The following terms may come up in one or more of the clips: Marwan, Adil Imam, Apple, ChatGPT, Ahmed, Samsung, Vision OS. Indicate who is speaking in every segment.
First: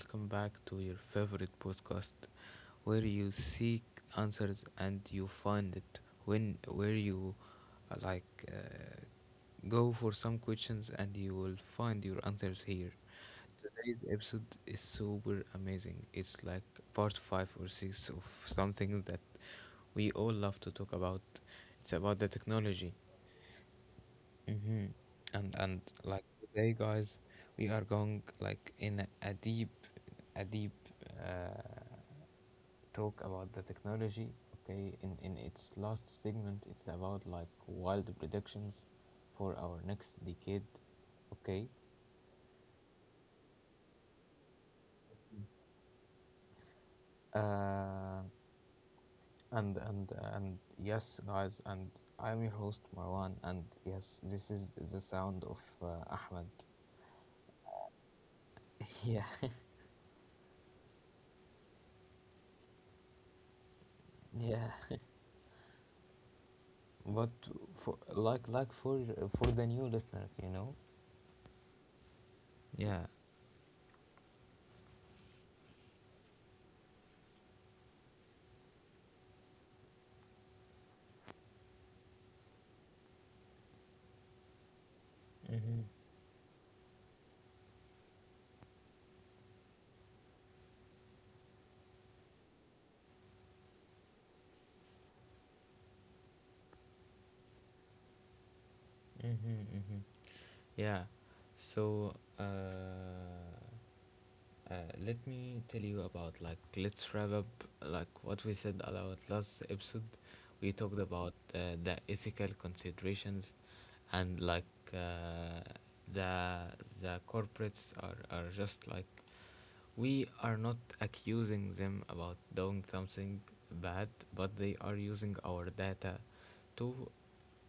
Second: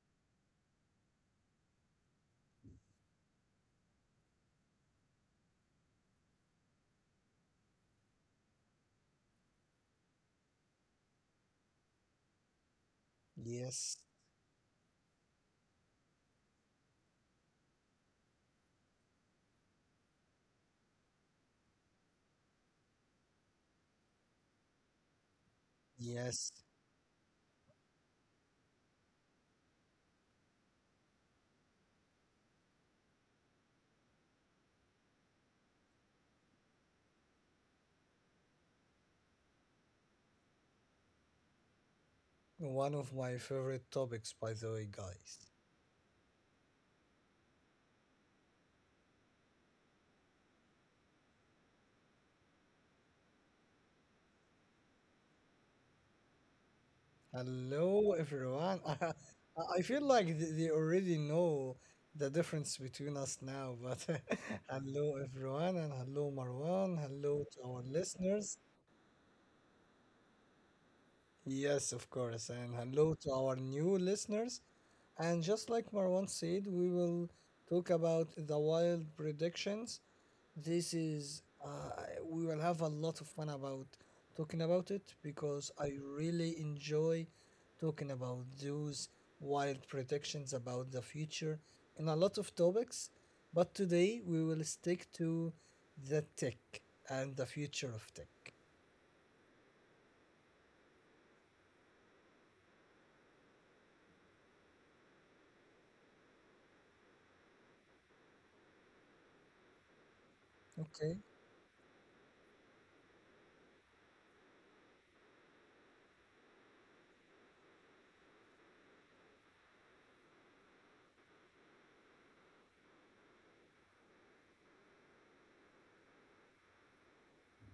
Speaker 1: welcome back to your favorite podcast where you seek answers and you find it when where you uh, like uh, go for some questions and you will find your answers here.
Speaker 2: Yes,
Speaker 1: Today's episode is super amazing. It's like part five or six of something that we all love to talk about. It's about the technology. Mm-hmm. And like
Speaker 2: yes.
Speaker 1: today, guys, we are going like in a deep, a deep uh, talk about the technology. Okay, in its last segment, it's about like wild predictions for our next decade. Okay,
Speaker 2: One of my favorite topics, by the way, guys.
Speaker 1: uh, and yes, guys, and I'm your host Marwan, and yes, this is the sound of uh, Ahmed.
Speaker 2: Hello, everyone. I,
Speaker 1: Yeah,
Speaker 2: I feel like they already know the difference between us now, but
Speaker 1: yeah.
Speaker 2: hello, everyone, and hello, Marwan.
Speaker 1: But
Speaker 2: Hello to our
Speaker 1: for
Speaker 2: listeners.
Speaker 1: like for the new listeners, you know.
Speaker 2: Yes, of course, and
Speaker 1: Yeah.
Speaker 2: hello to our new listeners. And just like Marwan said, we will talk about the wild predictions This is, uh, we will have a lot of fun about talking about it because
Speaker 1: Mm-hmm.
Speaker 2: I really enjoy talking about those wild predictions about the future and a lot of topics. But today we will stick to the tech and the future of tech.
Speaker 1: Mm-hmm. Mm-hmm. Yeah. So uh Uh, Let me tell you about let's wrap up like what we said about last episode. We talked
Speaker 2: Okay.
Speaker 1: about the ethical considerations, and like uh, the the corporates are just like we are not accusing them about doing something bad, but they are using our data to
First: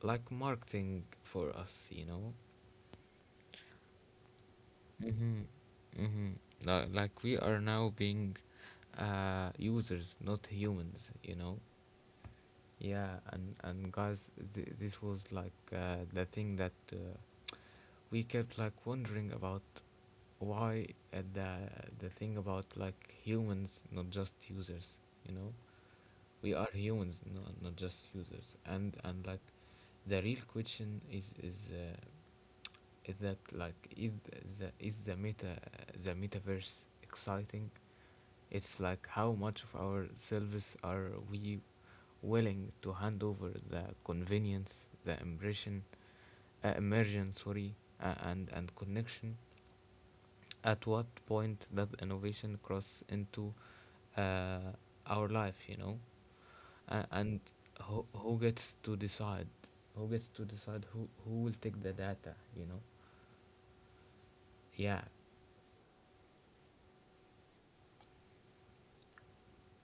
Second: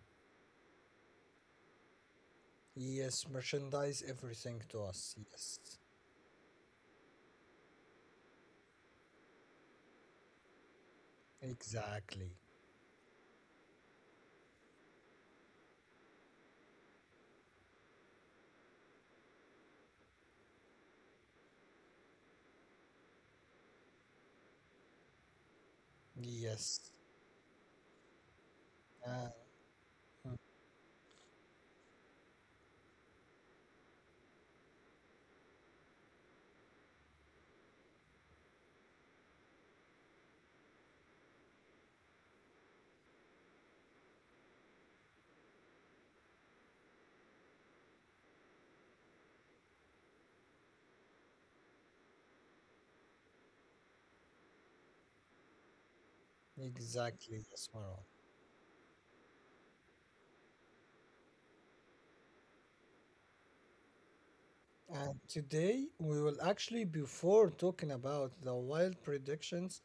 Speaker 1: like marketing for us.
Speaker 2: Yes, merchandise everything to us.
Speaker 1: Mm-hmm.
Speaker 2: Yes,
Speaker 1: Mm-hmm. Like we are now being users, not humans, you know?
Speaker 2: exactly.
Speaker 1: Yeah, and guys, this was like the thing that we kept like wondering about why uh, the, the thing about like humans, not just users, you know? We are
Speaker 2: Yes,
Speaker 1: humans, no, not just users. And
Speaker 2: uh,
Speaker 1: like the
Speaker 2: mm,
Speaker 1: real question is that is the meta the metaverse exciting. It's like how much of our selves are we willing to hand over the convenience, the immersion, immersion, sorry, and connection. At what point does innovation cross into uh, our life, you know? And
Speaker 2: exactly. Yes, Marwan.
Speaker 1: who gets to decide, who will take the data, you know? Yeah.
Speaker 2: And today we will actually, before talking about the wild predictions,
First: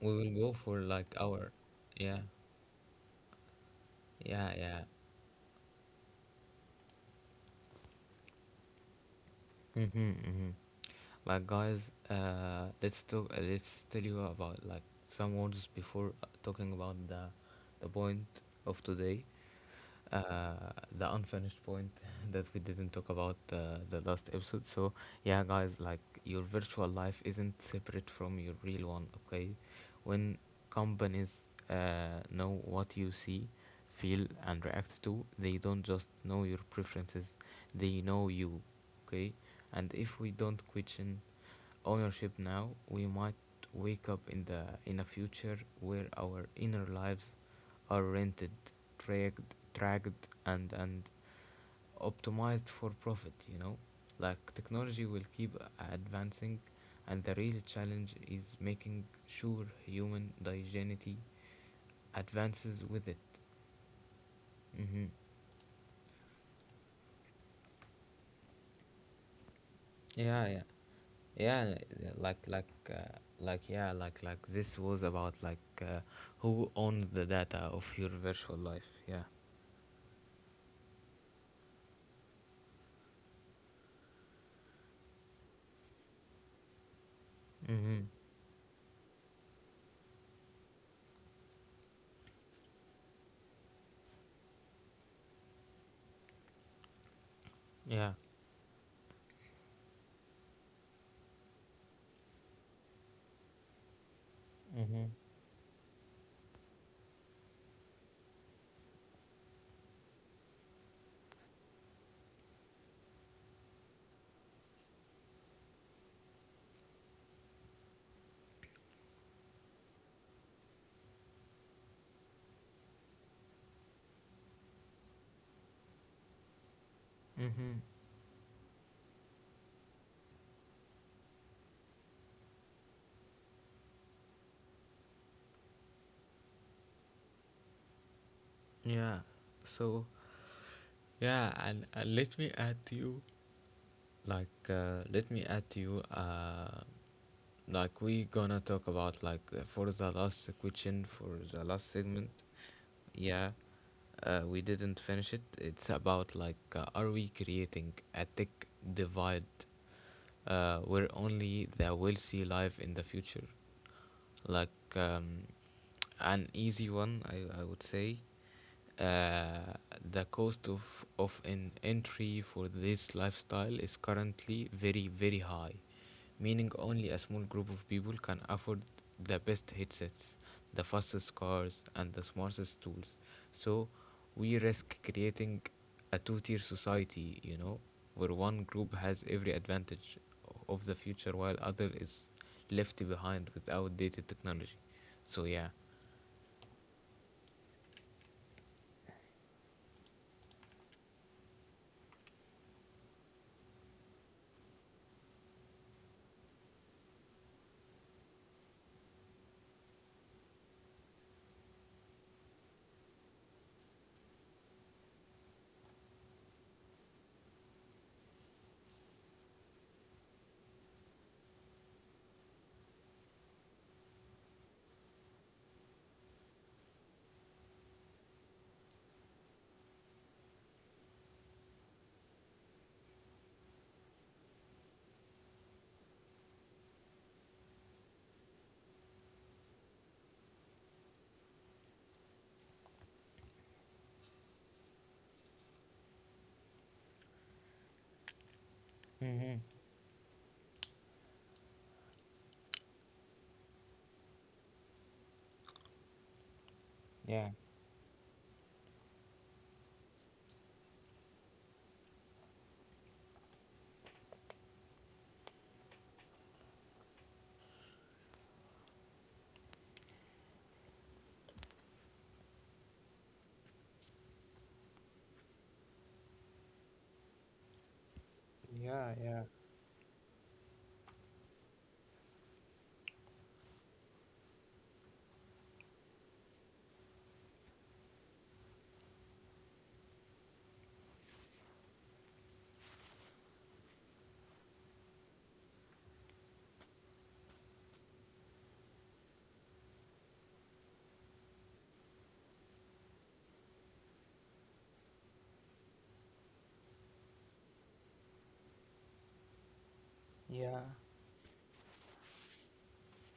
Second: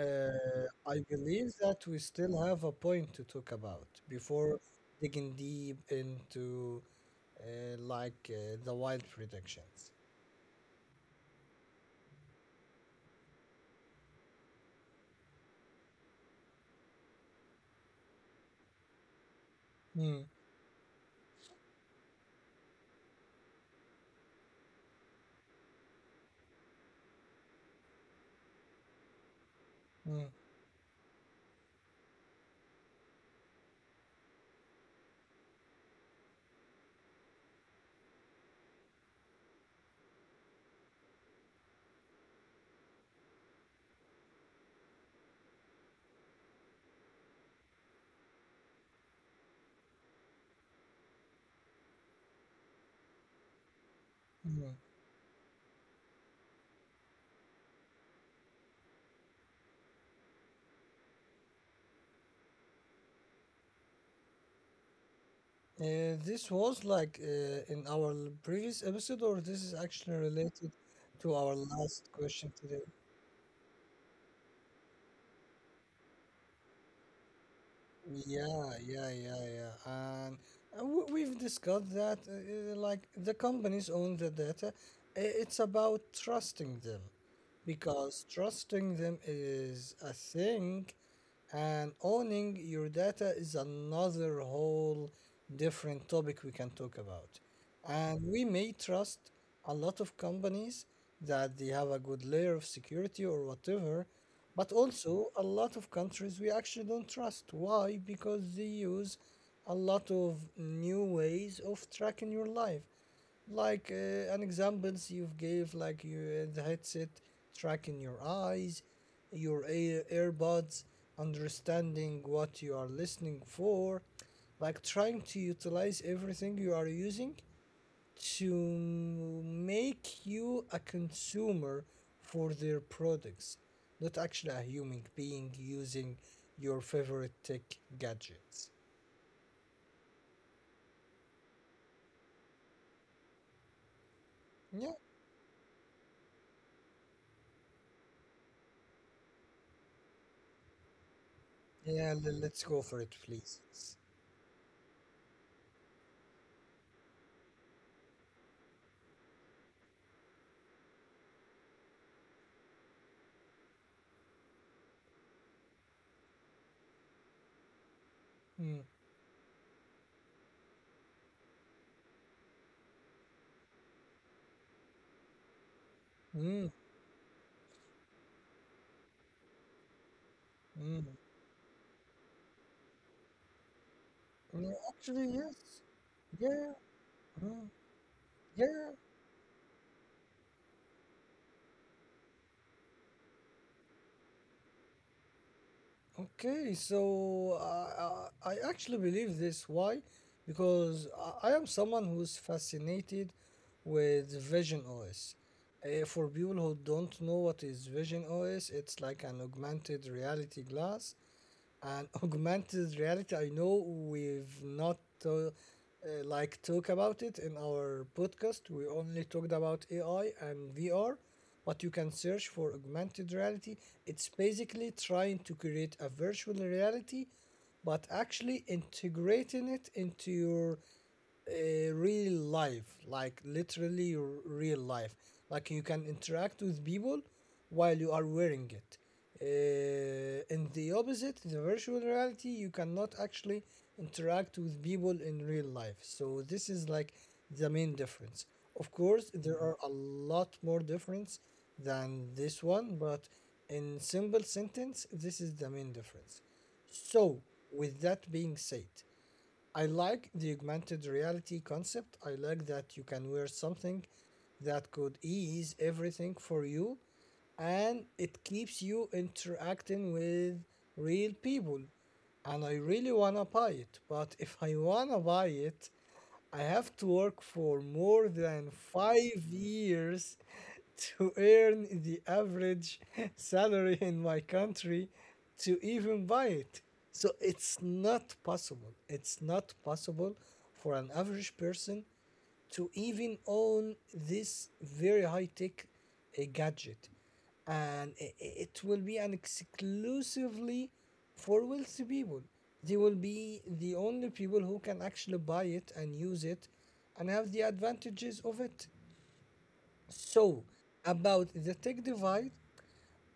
Speaker 1: We will go for
Speaker 2: I
Speaker 1: like our
Speaker 2: believe that we
Speaker 1: yeah
Speaker 2: still have a point to talk about
Speaker 1: yeah
Speaker 2: before
Speaker 1: yeah.
Speaker 2: digging deep into the wild predictions.
Speaker 1: Mm-hmm, mm-hmm. Like guys, let's talk let's tell you about like some words before talking about the point of today,
Speaker 2: Mm,
Speaker 1: uh the unfinished point that we didn't talk about the last episode. So yeah guys, like your virtual life isn't separate from your real one, okay.
Speaker 2: mm,
Speaker 1: When companies know what you see, feel, and react to, they don't just know your preferences, they know you. Okay? And if we don't question ownership now, we might wake up in a future where our inner lives are rented, tracked, and optimized for profit, you know? Like
Speaker 2: mm.
Speaker 1: technology will keep advancing, and the real challenge is making sure human dignity advances with it. Hmm.
Speaker 2: This was like in our previous episode, or this is actually
Speaker 1: Yeah, yeah,
Speaker 2: related to our
Speaker 1: yeah.
Speaker 2: last
Speaker 1: Like,
Speaker 2: question
Speaker 1: like,
Speaker 2: today.
Speaker 1: uh, like, yeah, like, like. this was about like who owns the data of your virtual
Speaker 2: Yeah,
Speaker 1: life.
Speaker 2: yeah,
Speaker 1: Yeah.
Speaker 2: yeah, yeah. And we've discussed that, like the companies own the data. It's about trusting them
Speaker 1: Mm-hmm.
Speaker 2: because trusting them is a thing and owning your data is another whole different topic we can talk about.
Speaker 1: Yeah.
Speaker 2: And we may trust a lot of companies that they have a good layer of security or whatever, but
Speaker 1: Mm-hmm.
Speaker 2: also a lot of countries we actually don't trust. Why? Because they use a lot of new ways of tracking your life like an examples you've gave like you the headset tracking your eyes your earbuds understanding what you are listening for, like trying to utilize everything you are using
Speaker 1: Mm-hmm.
Speaker 2: to make you a consumer for their products, not actually a human being using your favorite tech gadgets.
Speaker 1: Yeah. So yeah, and let me add to you like
Speaker 2: Yeah,
Speaker 1: let me add to you like we gonna talk about like for the last question, for the last
Speaker 2: yeah,
Speaker 1: segment.
Speaker 2: let's go for it
Speaker 1: Yeah,
Speaker 2: please.
Speaker 1: we didn't finish it. It's about like are we creating a tech divide where only the wealthy live in the future. Like an easy one, I would say
Speaker 2: Mm,
Speaker 1: uh, the cost of an entry for this lifestyle is currently very very high,
Speaker 2: mm,
Speaker 1: meaning only a small group of people can afford the best headsets, the
Speaker 2: mm.
Speaker 1: fastest cars, and the smartest tools. So we
Speaker 2: Yeah,
Speaker 1: risk
Speaker 2: actually, yes.
Speaker 1: creating a two-tier
Speaker 2: Yeah.
Speaker 1: society, you
Speaker 2: mm,
Speaker 1: know, where one
Speaker 2: Yeah.
Speaker 1: group has every advantage of the future while other is left behind with outdated technology. So yeah.
Speaker 2: Okay. So I actually believe this. Why? Because I am someone who's fascinated with Vision OS. For people who don't know what is Vision OS, it's like an augmented reality glass, and augmented reality, I know we've not uh, uh, talk about it in our podcast. We only talked about AI and VR, but you can search for augmented reality. It's basically trying to create a virtual reality, but actually integrating it into your real life, like literally real life. Like you can interact with people while you are wearing it. In the opposite, the virtual reality, you cannot actually interact with people in real life. So this is like the main difference. Of course,
Speaker 1: Mm-hmm.
Speaker 2: there are a lot more difference than this one, but in simple sentence this is the main difference. So
Speaker 1: Yeah.
Speaker 2: with that being said, I like the augmented reality concept. I like that you can wear something that could ease everything for you and it keeps you interacting with real people. And I really wanna buy it, but if I wanna buy it, I have to work for more than
Speaker 1: Yeah. Yeah.
Speaker 2: 5 years to earn the average salary in my country to even buy it. So it's not possible. It's not possible for an average person to even own this very high tech gadget. And it will be an exclusively for wealthy people. They will be the only people who can actually buy it and use it and have the advantages of it. So,
Speaker 1: Yeah.
Speaker 2: about the tech divide,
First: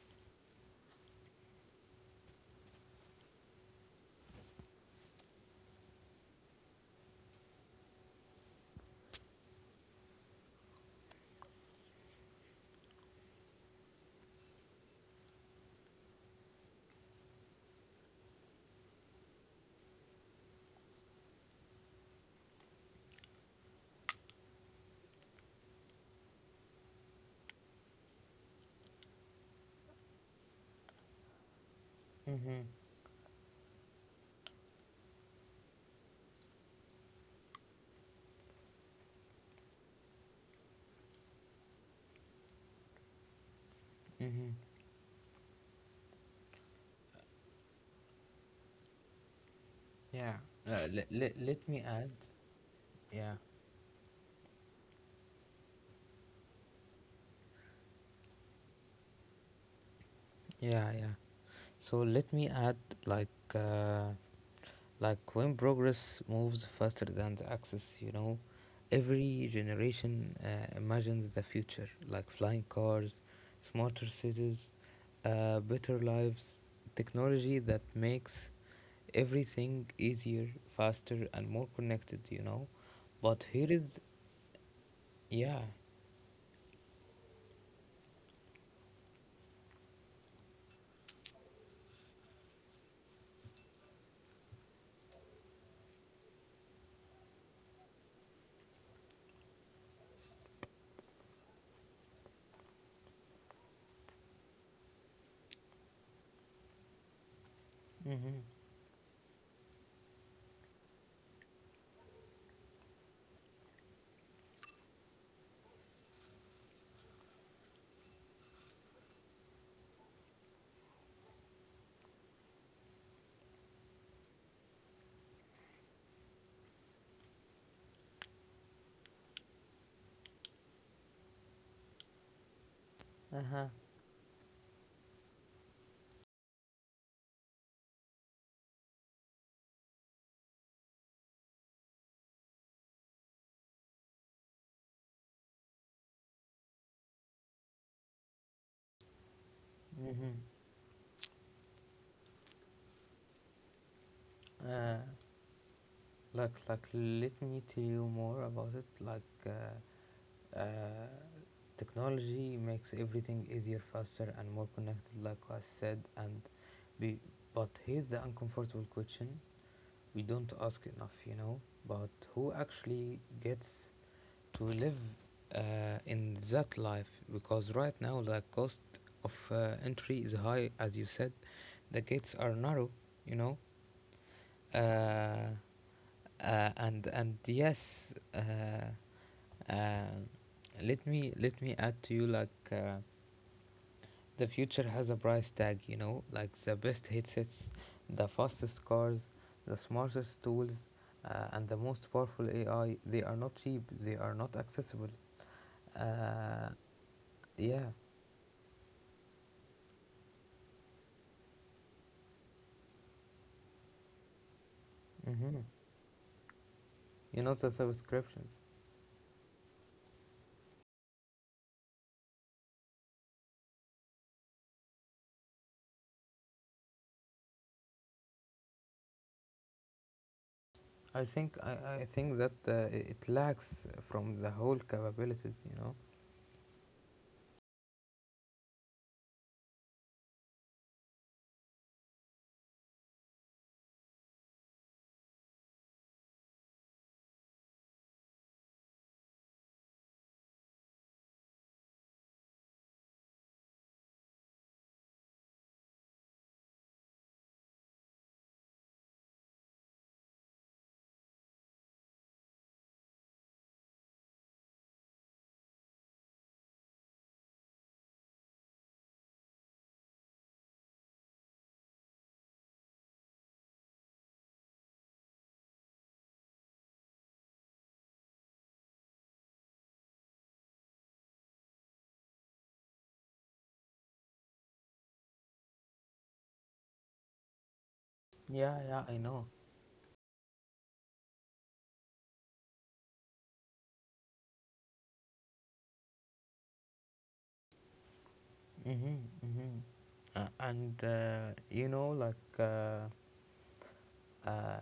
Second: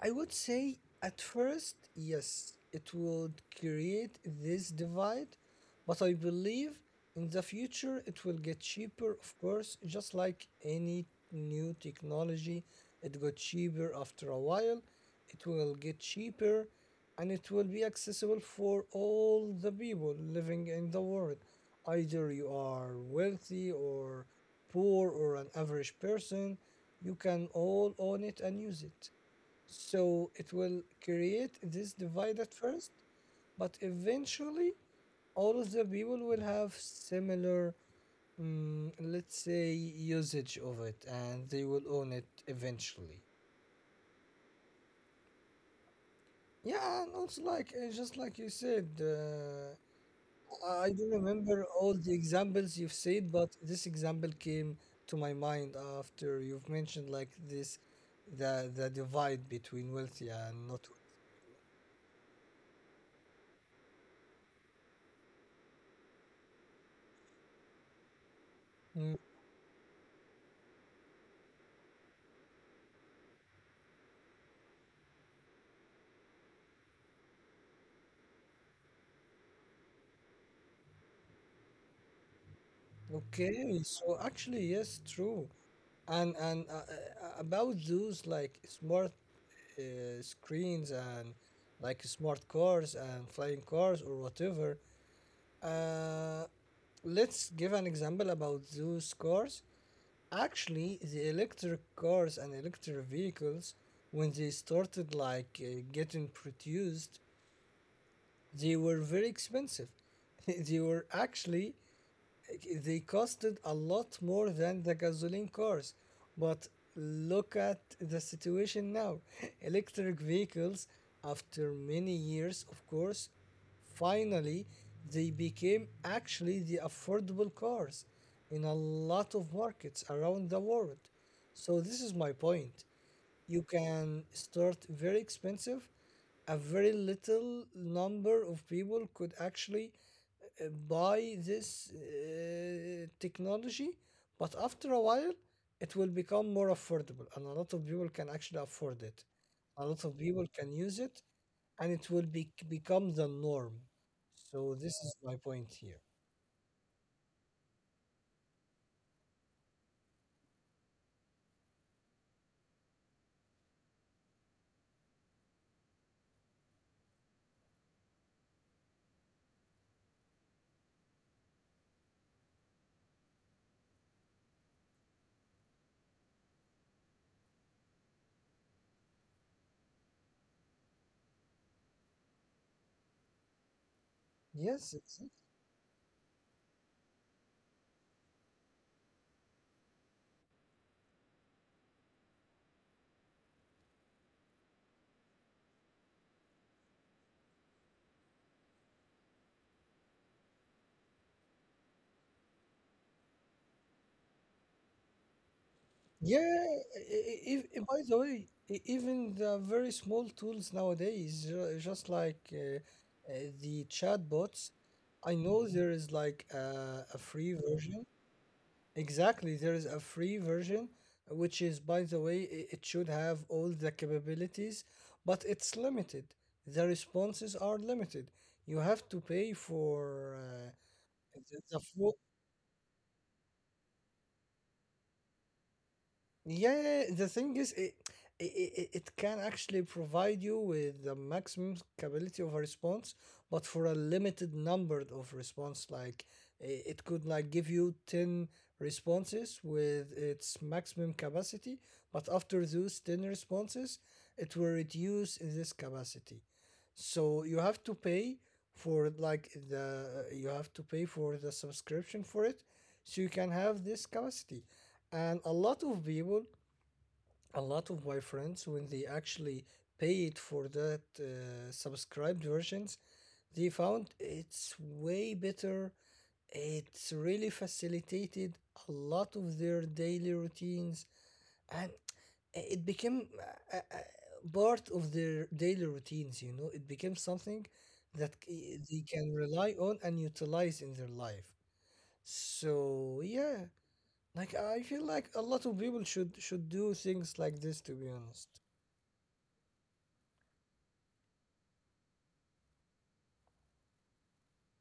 Speaker 2: I would say at first, yes, it would create this divide, but I believe in the future it will get cheaper, of course, just like any new technology. It got cheaper after a while, it will get cheaper, and it will be accessible for all the people living in the world. Either you are wealthy or poor or an average person, you can all own it and use it. So it will create this divide at
Speaker 1: Mm-hmm.
Speaker 2: first, but eventually all of the people will have similar, let's say, usage of it and they will own it eventually.
Speaker 1: Mm-hmm.
Speaker 2: Yeah, and also, like, just like you said, uh,
Speaker 1: Yeah.
Speaker 2: I I don't remember
Speaker 1: Let me
Speaker 2: all
Speaker 1: add.
Speaker 2: the examples you've said,
Speaker 1: Yeah.
Speaker 2: but this example came to my mind after you've mentioned, like, this the divide between wealthy and not
Speaker 1: Yeah. Yeah. So let me add like uh, like when progress moves faster than the axis, you know,
Speaker 2: wealthy.
Speaker 1: every generation imagines the future like flying cars, smarter cities, better lives, technology that makes everything easier, faster, and more connected, you know. But here
Speaker 2: Okay,
Speaker 1: is,
Speaker 2: so actually, yes, true.
Speaker 1: yeah.
Speaker 2: And and about those like smart screens and like smart cars and flying cars or whatever. Uh, let's give an example about those cars. Actually, the electric cars and electric vehicles, when they started like getting produced,
Speaker 1: Mm-hmm.
Speaker 2: they were very expensive. They were actually they costed a lot more than the gasoline cars. But look at the situation now. Electric vehicles, after many years, of course, finally they became actually the affordable cars in a lot of markets around the world. So, this is my point. You
Speaker 1: Uh-huh.
Speaker 2: can start very expensive, a very little number of people could actually buy this technology, but after a while it will become more affordable and a lot of people can actually afford it, a lot of
Speaker 1: Mm-hmm.
Speaker 2: people can use it, and it will be, become the norm. So
Speaker 1: Uh,
Speaker 2: this is my point here.
Speaker 1: Let me tell you more about it. Like, uh, technology makes everything easier, faster, and more connected, like I said. We, but here's the uncomfortable question we don't ask enough, you know, but who actually gets to live uh, in that life, because right now the cost of entry is high, as you said. The gates are narrow, you know. uh,
Speaker 2: Yes, it's
Speaker 1: and yes, uh, uh, let me add to you the future has a price tag, you know, like the best headsets, the fastest cars, the smartest tools, and the most powerful AI. They are not cheap, they are not accessible.
Speaker 2: Yeah,
Speaker 1: uh,
Speaker 2: i- if,
Speaker 1: yeah.
Speaker 2: by the way, even the very small tools nowadays, just like the chatbots, I
Speaker 1: Hmm.
Speaker 2: know there is like a
Speaker 1: You know,
Speaker 2: free
Speaker 1: the
Speaker 2: version.
Speaker 1: subscriptions.
Speaker 2: Exactly, there is a free version, which is, by the way, it should have all the capabilities, but it's limited. The responses are limited. You have to pay for uh,
Speaker 1: I think I,
Speaker 2: the
Speaker 1: I
Speaker 2: full
Speaker 1: think that it lacks from the whole capabilities. You know.
Speaker 2: Yeah, yeah, the thing is, it can actually provide you with the maximum capability of a response, but for a limited number of response. Like it could like give you 10 responses with its maximum capacity, but after those 10 responses, it will reduce in this capacity. So you have to pay for like the you have to pay for the subscription for it, so you can have this capacity. And a lot of people, a lot of my friends, when they actually paid for that subscribed versions, they found it's way better. It's really facilitated a lot of their daily routines, and it became uh, uh, part of their daily routines. You know, it became something that
Speaker 1: Yeah,
Speaker 2: they
Speaker 1: yeah, I
Speaker 2: can
Speaker 1: know.
Speaker 2: rely on and utilize in their life. So yeah, like I feel like a lot of people should do things like this, to be honest.
Speaker 1: Mm-hmm, mm-hmm. And You know, like uh,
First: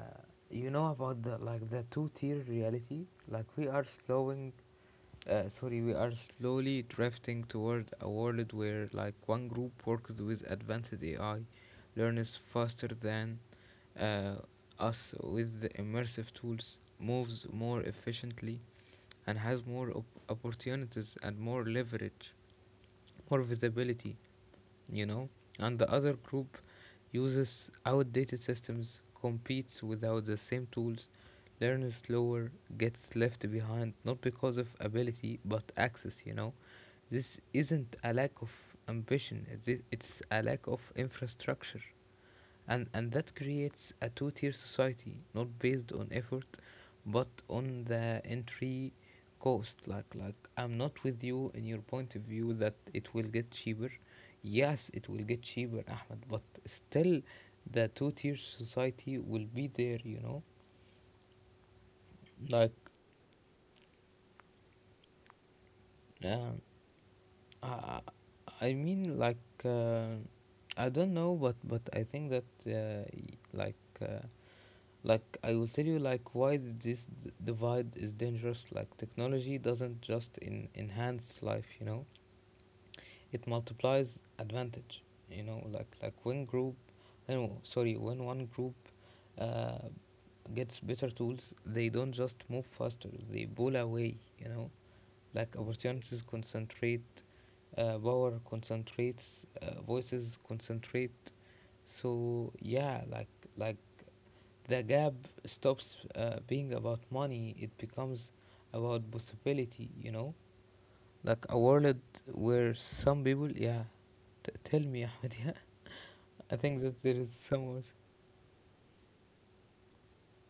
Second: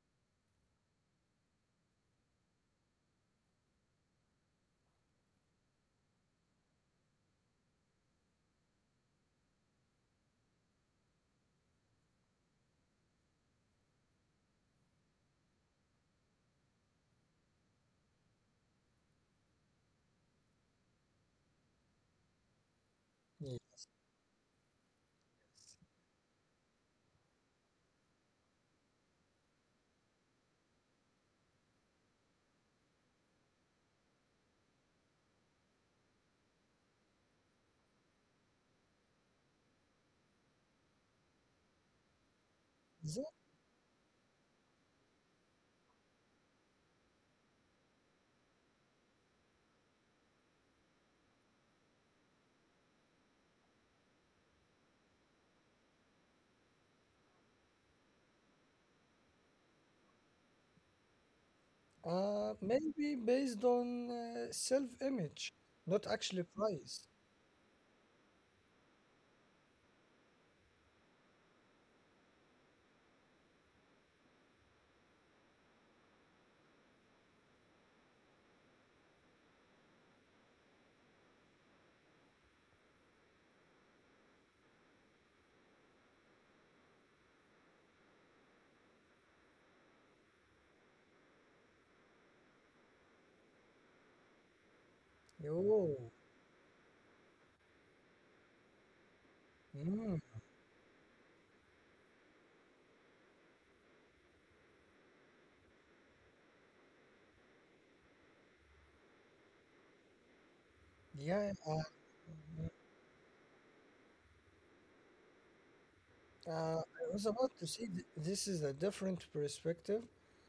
Speaker 1: you know about the two-tier reality. We are slowly drifting toward a world where, like, one group works with advanced AI, learns faster than uh, us with the immersive tools, moves more efficiently, and has more opportunities and more leverage or
Speaker 2: Yeah.
Speaker 1: visibility, you know, and the other group uses outdated systems, competes without the same tools, learns slower, gets left behind not because of ability but access, you know. This isn't a lack of ambition, it's a lack of infrastructure, and
Speaker 2: Is it?
Speaker 1: that creates a two-tier society not based on effort but on the entry cost. Like I'm not with you in your point of view that it will get cheaper. Yes, it will get cheaper, Ahmed, but still the two-tier society will be there, you know. Like
Speaker 2: Maybe based on self-image, not actually
Speaker 1: uh,
Speaker 2: price.
Speaker 1: I, I mean like uh, I don't know, but I think that uh, like I will tell you like why this divide is dangerous. Like technology doesn't just enhance life, you know, it multiplies advantage, you know. Like when group no, sorry When one group uh, gets better tools, they don't just move faster, they pull away, you know. Like
Speaker 2: Oh,
Speaker 1: opportunities concentrate, power concentrates,
Speaker 2: mm,
Speaker 1: voices concentrate. So yeah, like the gap stops being about money, it becomes about possibility, you know, like
Speaker 2: yeah.
Speaker 1: a
Speaker 2: Um,
Speaker 1: world where some people yeah. Tell me, Ahmed, yeah. I
Speaker 2: uh,
Speaker 1: think that
Speaker 2: I
Speaker 1: there
Speaker 2: was
Speaker 1: is
Speaker 2: about to
Speaker 1: somewhere
Speaker 2: say this is a different perspective.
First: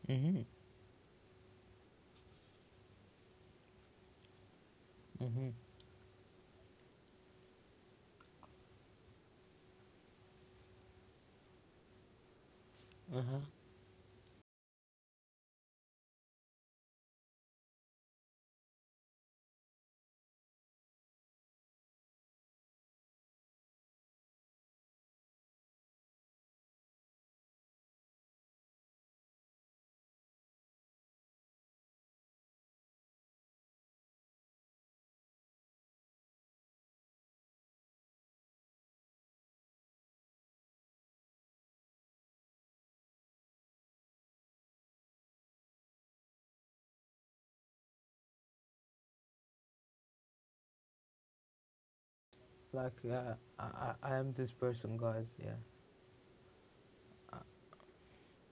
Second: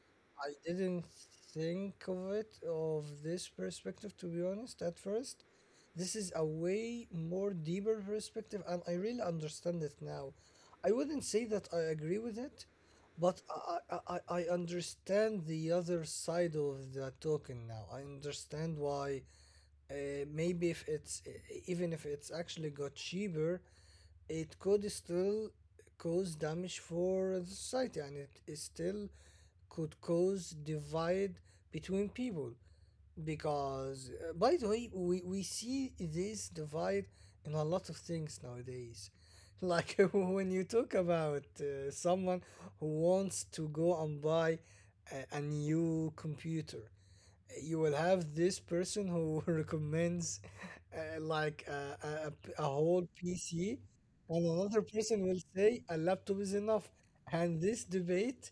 Speaker 1: mm-hmm,
Speaker 2: I didn't think of it of this perspective, to be honest, at first.
Speaker 1: mm-hmm.
Speaker 2: This is a way more deeper perspective and I really understand it now. I wouldn't say that I agree with it, but I understand the other side of the token now. I understand why maybe if it's even if it's actually got cheaper, it could still cause damage for the society, and is still could cause divide between people. Because by the way we see this divide in a lot of things nowadays like when you talk about someone who wants to go and buy a new computer, you will have this person who recommends a a
Speaker 1: Like
Speaker 2: whole
Speaker 1: yeah, I,
Speaker 2: PC,
Speaker 1: I am
Speaker 2: and
Speaker 1: this
Speaker 2: another
Speaker 1: person,
Speaker 2: person
Speaker 1: guys,
Speaker 2: will
Speaker 1: yeah.
Speaker 2: say a laptop is enough. And this debate,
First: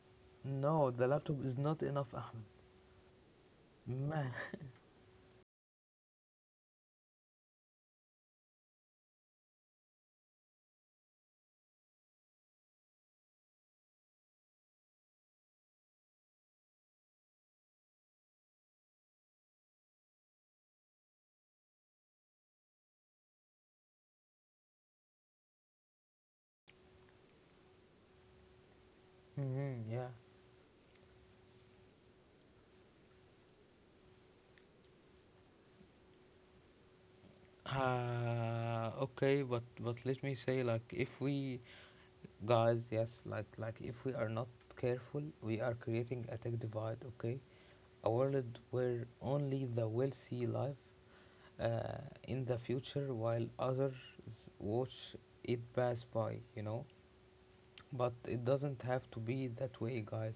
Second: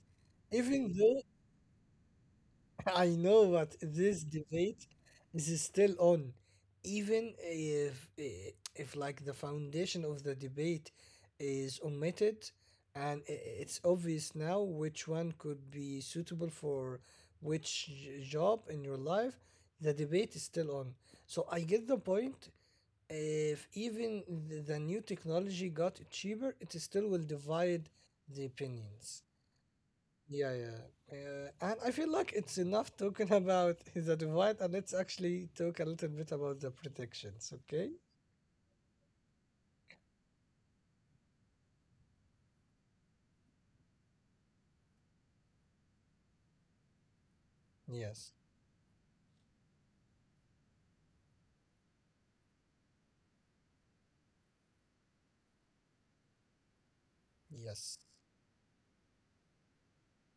Speaker 1: No,
Speaker 2: even
Speaker 1: the
Speaker 2: though
Speaker 1: laptop is not enough, Ahmed,
Speaker 2: I know, but this
Speaker 1: man.
Speaker 2: debate is still on. Even if if like the foundation of the debate is omitted, and it's obvious now which one could be suitable for which job in your life, the debate is still on. So I get the point. If even the new technology got cheaper, it still will divide the opinions.
Speaker 1: Mm-hmm, yeah.
Speaker 2: Yeah, yeah. And I feel like it's enough talking about the divide, and let's actually talk a little bit about the protections, okay?
Speaker 1: Okay, but let me say like if we guys, yes, like if we are not careful, we are creating a tech divide, okay, a
Speaker 2: Yes,
Speaker 1: world where only the wealthy live uh, in the future while others watch it pass by, you know.
Speaker 2: yes.
Speaker 1: But it doesn't have to be that way, guys.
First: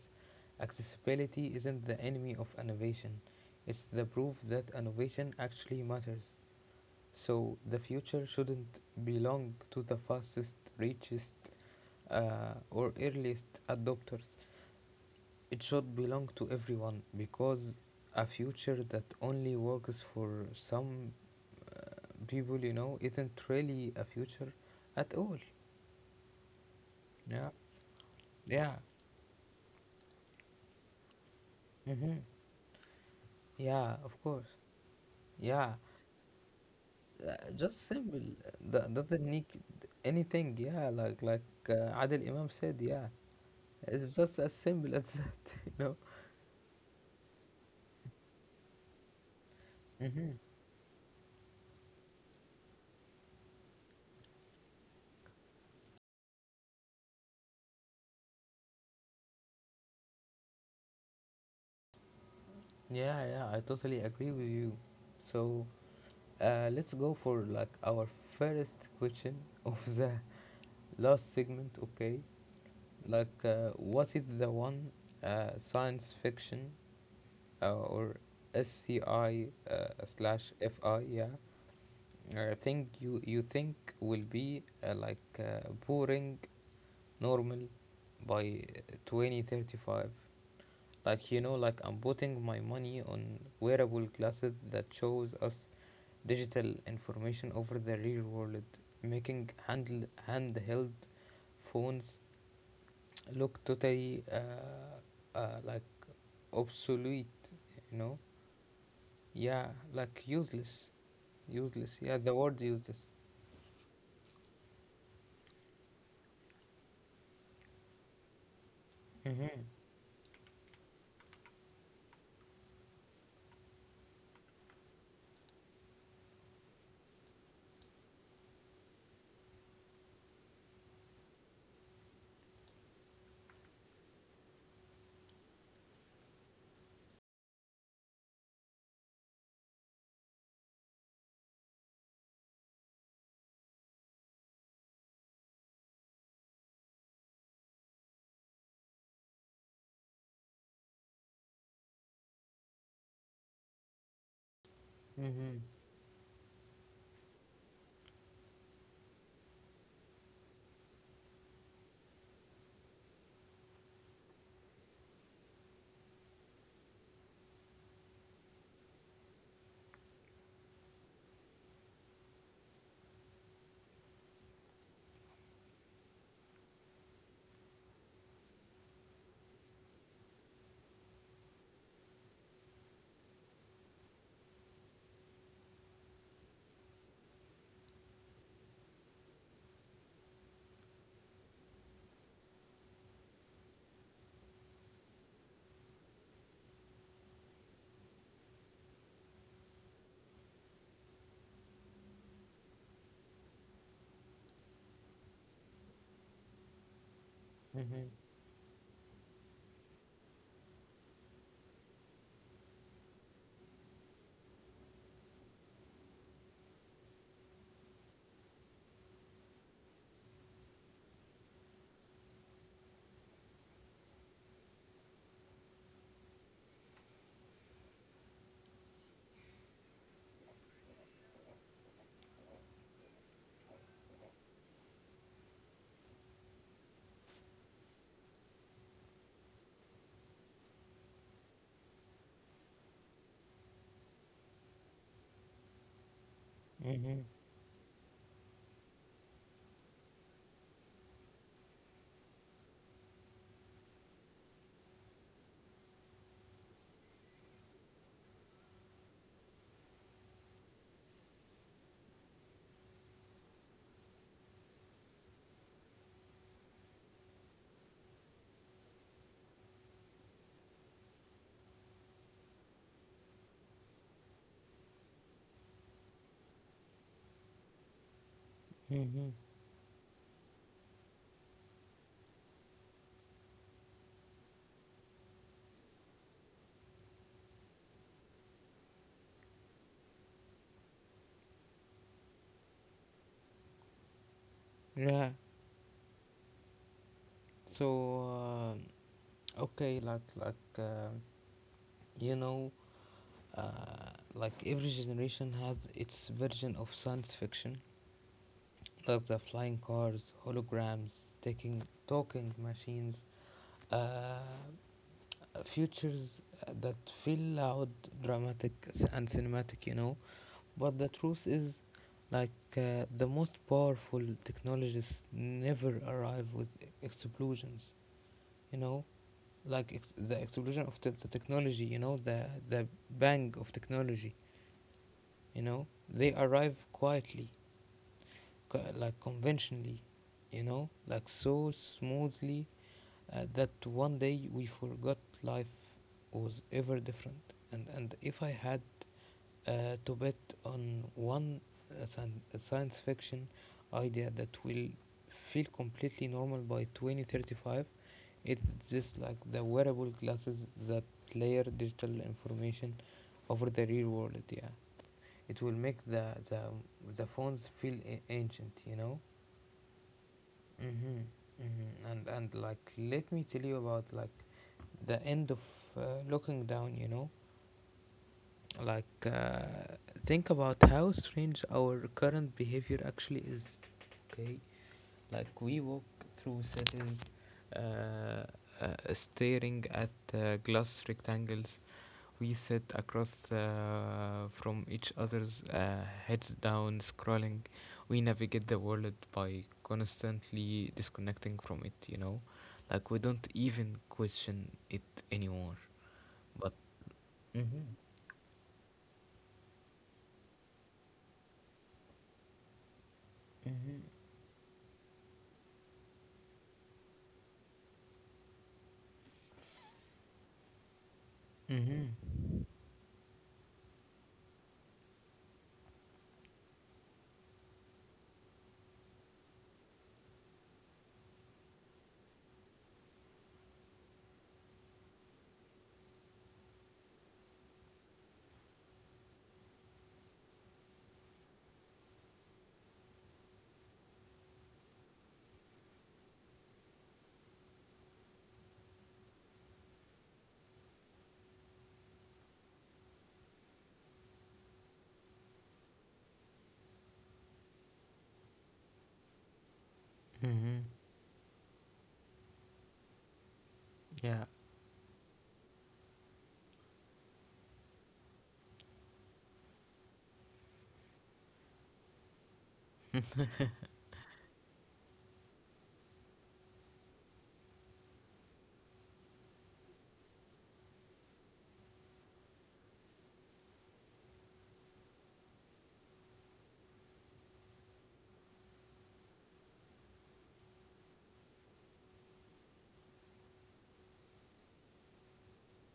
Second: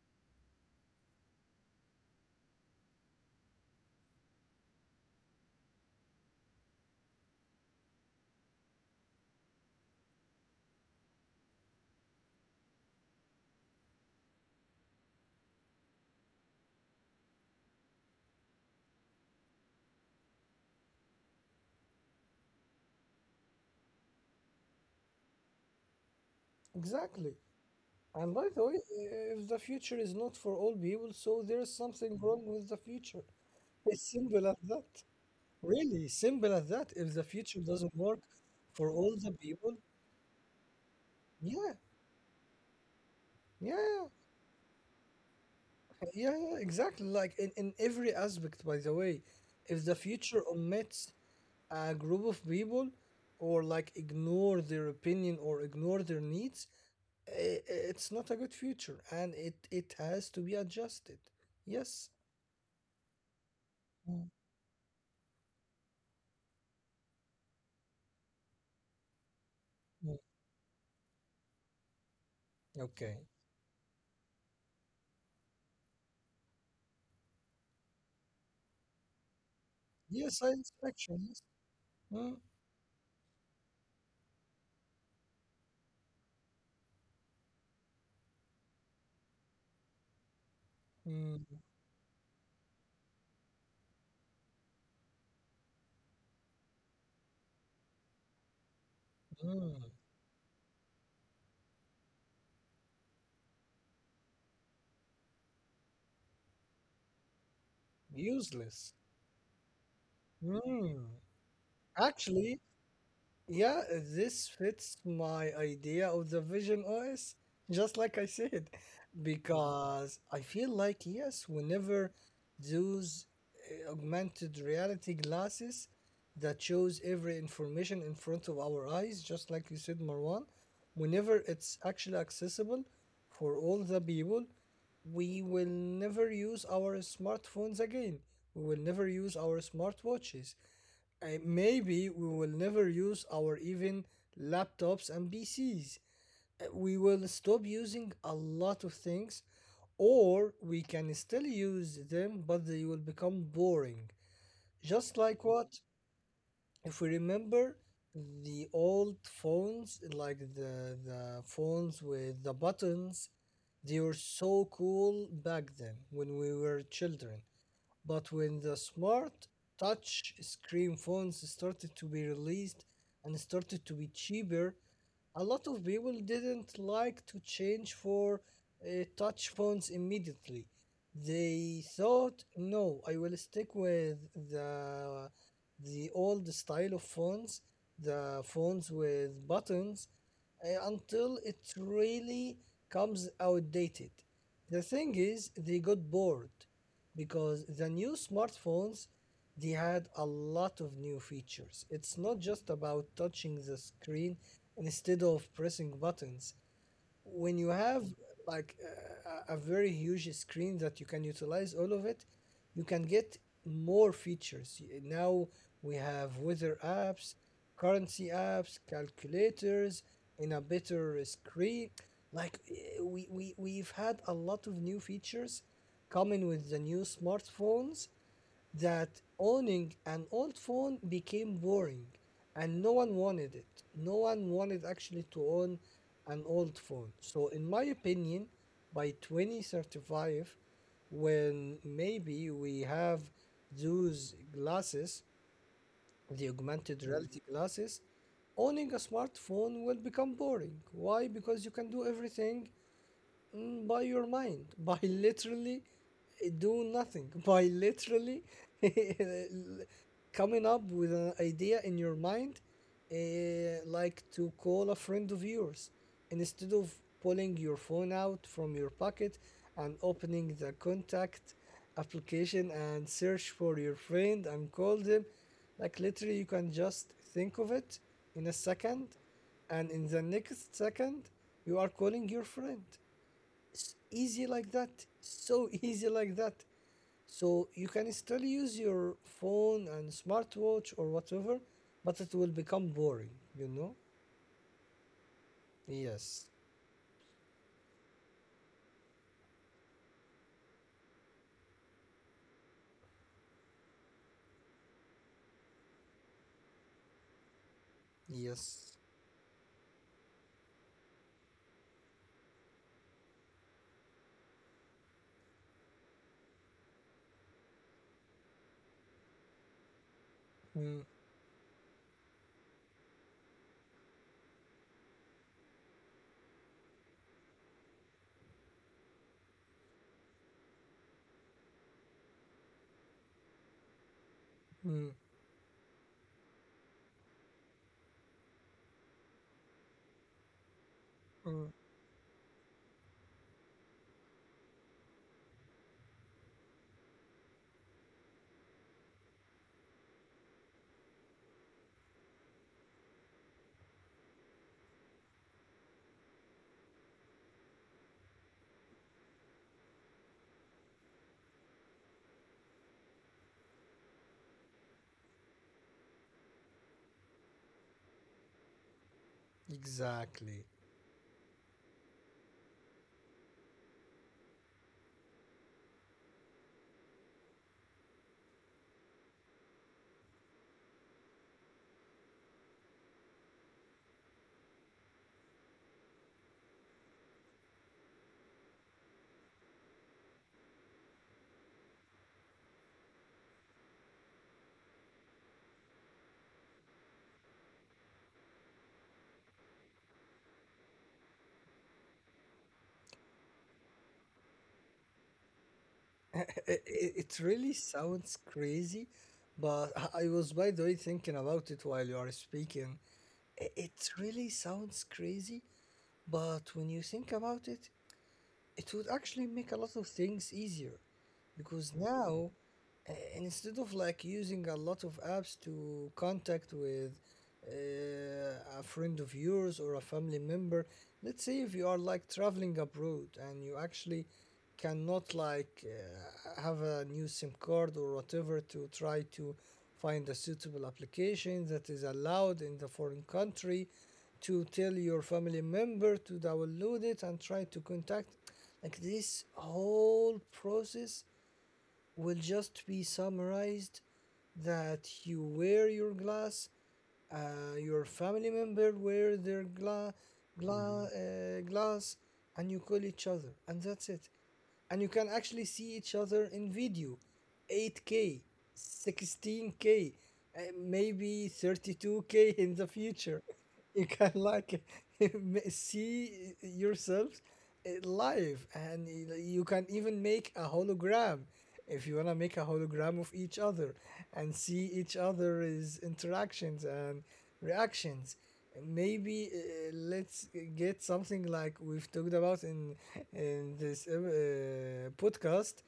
Speaker 1: Accessibility isn't the enemy of innovation, it's the proof that innovation actually matters. So the future shouldn't belong to the fastest, richest, or earliest adopters. It should belong to everyone, because a future that only works for some people, you know, isn't really a future at all.
Speaker 2: Exactly.
Speaker 1: Yeah,
Speaker 2: And by the way,
Speaker 1: yeah,
Speaker 2: if the future is not for all people, so there's something
Speaker 1: hmm,
Speaker 2: wrong with the future.
Speaker 1: yeah,
Speaker 2: It's
Speaker 1: of course,
Speaker 2: simple as that.
Speaker 1: yeah.
Speaker 2: Really, simple as that. If the future
Speaker 1: Just
Speaker 2: doesn't work
Speaker 1: simple.
Speaker 2: for
Speaker 1: That
Speaker 2: all
Speaker 1: doesn't
Speaker 2: the
Speaker 1: need
Speaker 2: people,
Speaker 1: anything. Yeah, like
Speaker 2: yeah,
Speaker 1: Adil Imam said. Yeah,
Speaker 2: yeah. yeah.
Speaker 1: it's just as simple as that. You know.
Speaker 2: Yeah, exactly. Like in every aspect, by the way, if the
Speaker 1: Hmm.
Speaker 2: future omits a group of people or like ignore their opinion or ignore their needs, i- it's not a good future and it has to be adjusted. Yes.
Speaker 1: Yeah, yeah. I totally agree
Speaker 2: Mm,
Speaker 1: with you. So, let's go for like our first question of the
Speaker 2: mm,
Speaker 1: last segment. Okay.
Speaker 2: Okay.
Speaker 1: Like, what is the one science fiction or SCI
Speaker 2: Yes,
Speaker 1: slash FI?
Speaker 2: satisfaction.
Speaker 1: Yeah,
Speaker 2: Yes. Mm,
Speaker 1: thing you think will be boring, normal by 2035. Like you
Speaker 2: mm,
Speaker 1: know, like I'm putting my money on wearable glasses that shows us digital information over the real world, making
Speaker 2: mm.
Speaker 1: handle handheld phones look totally obsolete, you know.
Speaker 2: Useless.
Speaker 1: Yeah, like
Speaker 2: Mm.
Speaker 1: useless yeah, the word
Speaker 2: Actually,
Speaker 1: useless.
Speaker 2: yeah, this fits my idea of the Vision OS, just like I said.
Speaker 1: Mhm.
Speaker 2: Because I feel like, yes, whenever those augmented reality glasses that shows every information in front of our eyes, just like you said, Marwan, whenever it's actually accessible for all the people, we will never use our smartphones again. We will never use our smartwatches. Maybe we will never use our even laptops and PCs. We will stop using a lot of things, or we can still use them, but they will become boring. Just like
Speaker 1: Mhm.
Speaker 2: what? If we remember the old phones, like the phones with the buttons, they were so cool back then when we were children. But when the smart touch screen phones started to be released and started to be cheaper, a lot of people didn't like to change for touch phones immediately. They thought, no, I will stick with the old style of phones, the phones with buttons, until it really comes outdated. The thing is, they got bored because the new smartphones, they had a lot of new features. It's not just about touching the screen instead of pressing buttons. When you have
Speaker 1: Mhm.
Speaker 2: like a very huge screen that you can utilize all of it, you can get more features. Now we have weather apps, currency apps, calculators in a better screen. Like we've had a lot of new features coming with the new smartphones, that owning an old phone became boring and no one wanted it. No one wanted actually to own an old phone. So, in my opinion, by 2035, when maybe we have those glasses, the augmented
Speaker 1: Mhm.
Speaker 2: reality glasses, owning a smartphone will become boring. Why? Because you can do everything, by your mind, by literally do nothing, by literally coming up with an idea in your mind, like to call a friend of yours, and instead of pulling your phone out from your pocket and opening the contact application and search for your friend and call them, like literally you can just think of it in a second,
Speaker 1: Mhm.
Speaker 2: and in the next second you are calling your friend. Easy like that, so easy like that. So you can still use your phone and smartwatch or whatever, but it will become boring, you know?
Speaker 1: Yeah.
Speaker 2: Yes,
Speaker 1: So um okay, like you know, like every generation has its version of science fiction,
Speaker 2: yes.
Speaker 1: like the flying cars, holograms, taking talking machines, uh, futures that feel loud, dramatic, and cinematic, you know. But
Speaker 2: Mm,
Speaker 1: the truth is, like the most powerful technologies never arrive with explosions. You know, the explosion of the technology. You know, the bang of technology.
Speaker 2: mm,
Speaker 1: You know, they arrive quietly, like conventionally. You know, like so
Speaker 2: mm.
Speaker 1: smoothly that one day we forgot life was ever different. And if I had to bet on one uh, science fiction idea that will feel completely normal by 2035, it's just like the wearable glasses that layer digital information over the real world. Yeah, it will make the phones feel ancient, you know.
Speaker 2: Exactly.
Speaker 1: Mm-hmm, mm-hmm. And like let me tell you about like the end of uh, looking down. Like, think about how strange our current behavior actually is. Okay, like we walk through cities, uh, staring at glass rectangles. We sit across from each other's, heads down, scrolling. We navigate the world by constantly disconnecting from it. Like we don't even question it anymore. But.
Speaker 2: It really
Speaker 1: Mhm.
Speaker 2: sounds crazy, but I was, by the way, thinking about it while you are speaking. I- it
Speaker 1: Mhm.
Speaker 2: really sounds crazy, but when you think about it, it would actually make a lot of things easier, because
Speaker 1: Mhm.
Speaker 2: now, instead of like using a lot of apps to contact with a friend of yours or a family member, let's say if you are like traveling abroad and you actually cannot like have a new sim card or whatever, to try to find a suitable application that is allowed in the foreign country, to tell your family member to download it and try to contact, like this whole process will just be summarized, that you wear your glass, your family member wear their
Speaker 1: Mm-hmm.
Speaker 2: glass, and you call each other, and that's it.
Speaker 1: Yeah.
Speaker 2: And you can actually see each other in video 8K, 16K, maybe 32K in the future. You can like see yourselves live, and you can even make a hologram, if you want to make a hologram of each other and see each other's interactions and reactions. Maybe let's get something like we've talked about in this podcast,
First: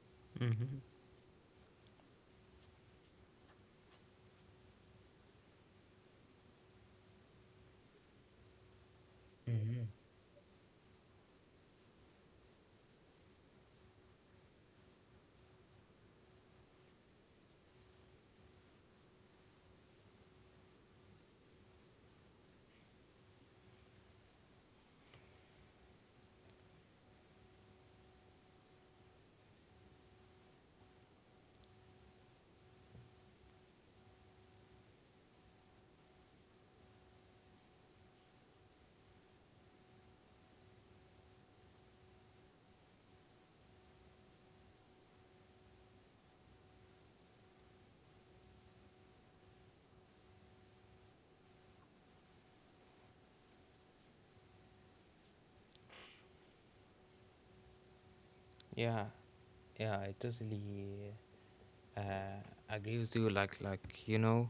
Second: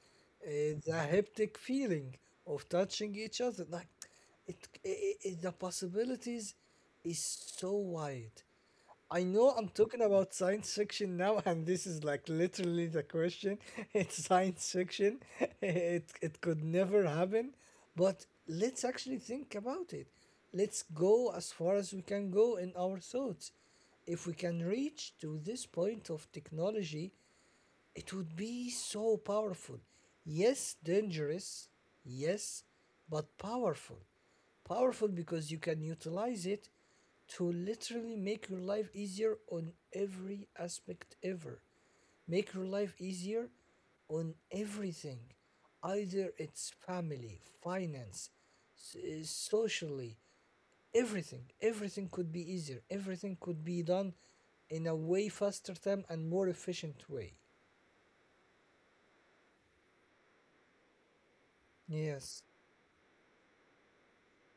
Speaker 1: Mm-hmm.
Speaker 2: the haptic feeling of touching each other. Like it, the possibilities is so wide. I know I'm
Speaker 1: Mm-hmm.
Speaker 2: talking about science fiction now, and this is like literally the question. It's science fiction. It could never happen. But let's actually think about it. Let's go as far as we can go in our thoughts. If we can reach to this point of technology, it would be so powerful. Yes, dangerous. Yes, but powerful. Powerful because you can utilize it to literally make your life easier on every aspect ever. Make your life easier on everything. Either it's family, finance, socially, everything. Everything could be easier. Everything could be done in a way faster time and more efficient way.
Speaker 1: Yeah, yeah, I totally
Speaker 2: Yes.
Speaker 1: uh, agree with you. Like, you know,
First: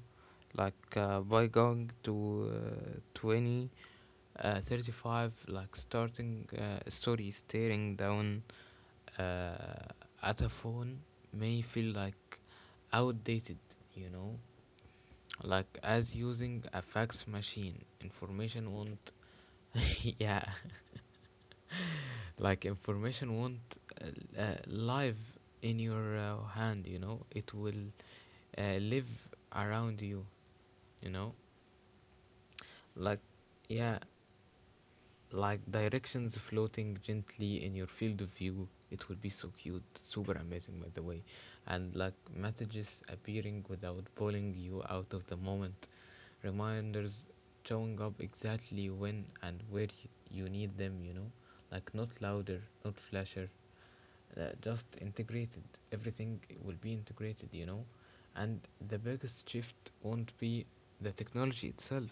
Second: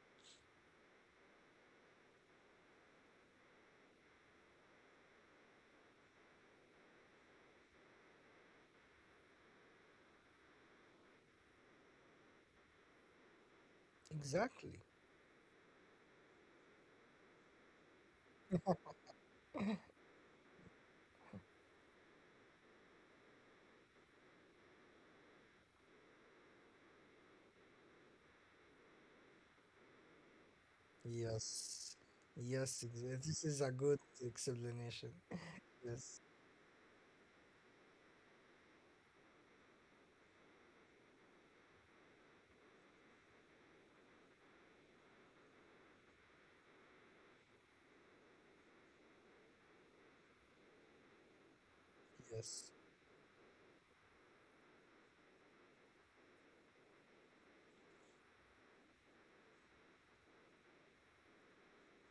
Speaker 1: like by going to 20, 35, like starting story staring down uh, at a phone may feel like outdated, you know,
Speaker 2: Exactly.
Speaker 1: like as using a fax machine. Information won't, yeah, like information won't, live in your, hand, you know it will, live around you, you know,
Speaker 2: Yes. Yes.
Speaker 1: like
Speaker 2: This is a
Speaker 1: yeah,
Speaker 2: good explanation.
Speaker 1: like
Speaker 2: Yes.
Speaker 1: directions floating gently in your field of view. It will be so cute, super amazing by the way. And like messages appearing without pulling you out of the moment, reminders showing up exactly when and where you need them, you know, like not louder,
Speaker 2: Yes.
Speaker 1: not flasher, just integrated. Everything will be integrated, you know. And the biggest shift won't be the technology itself.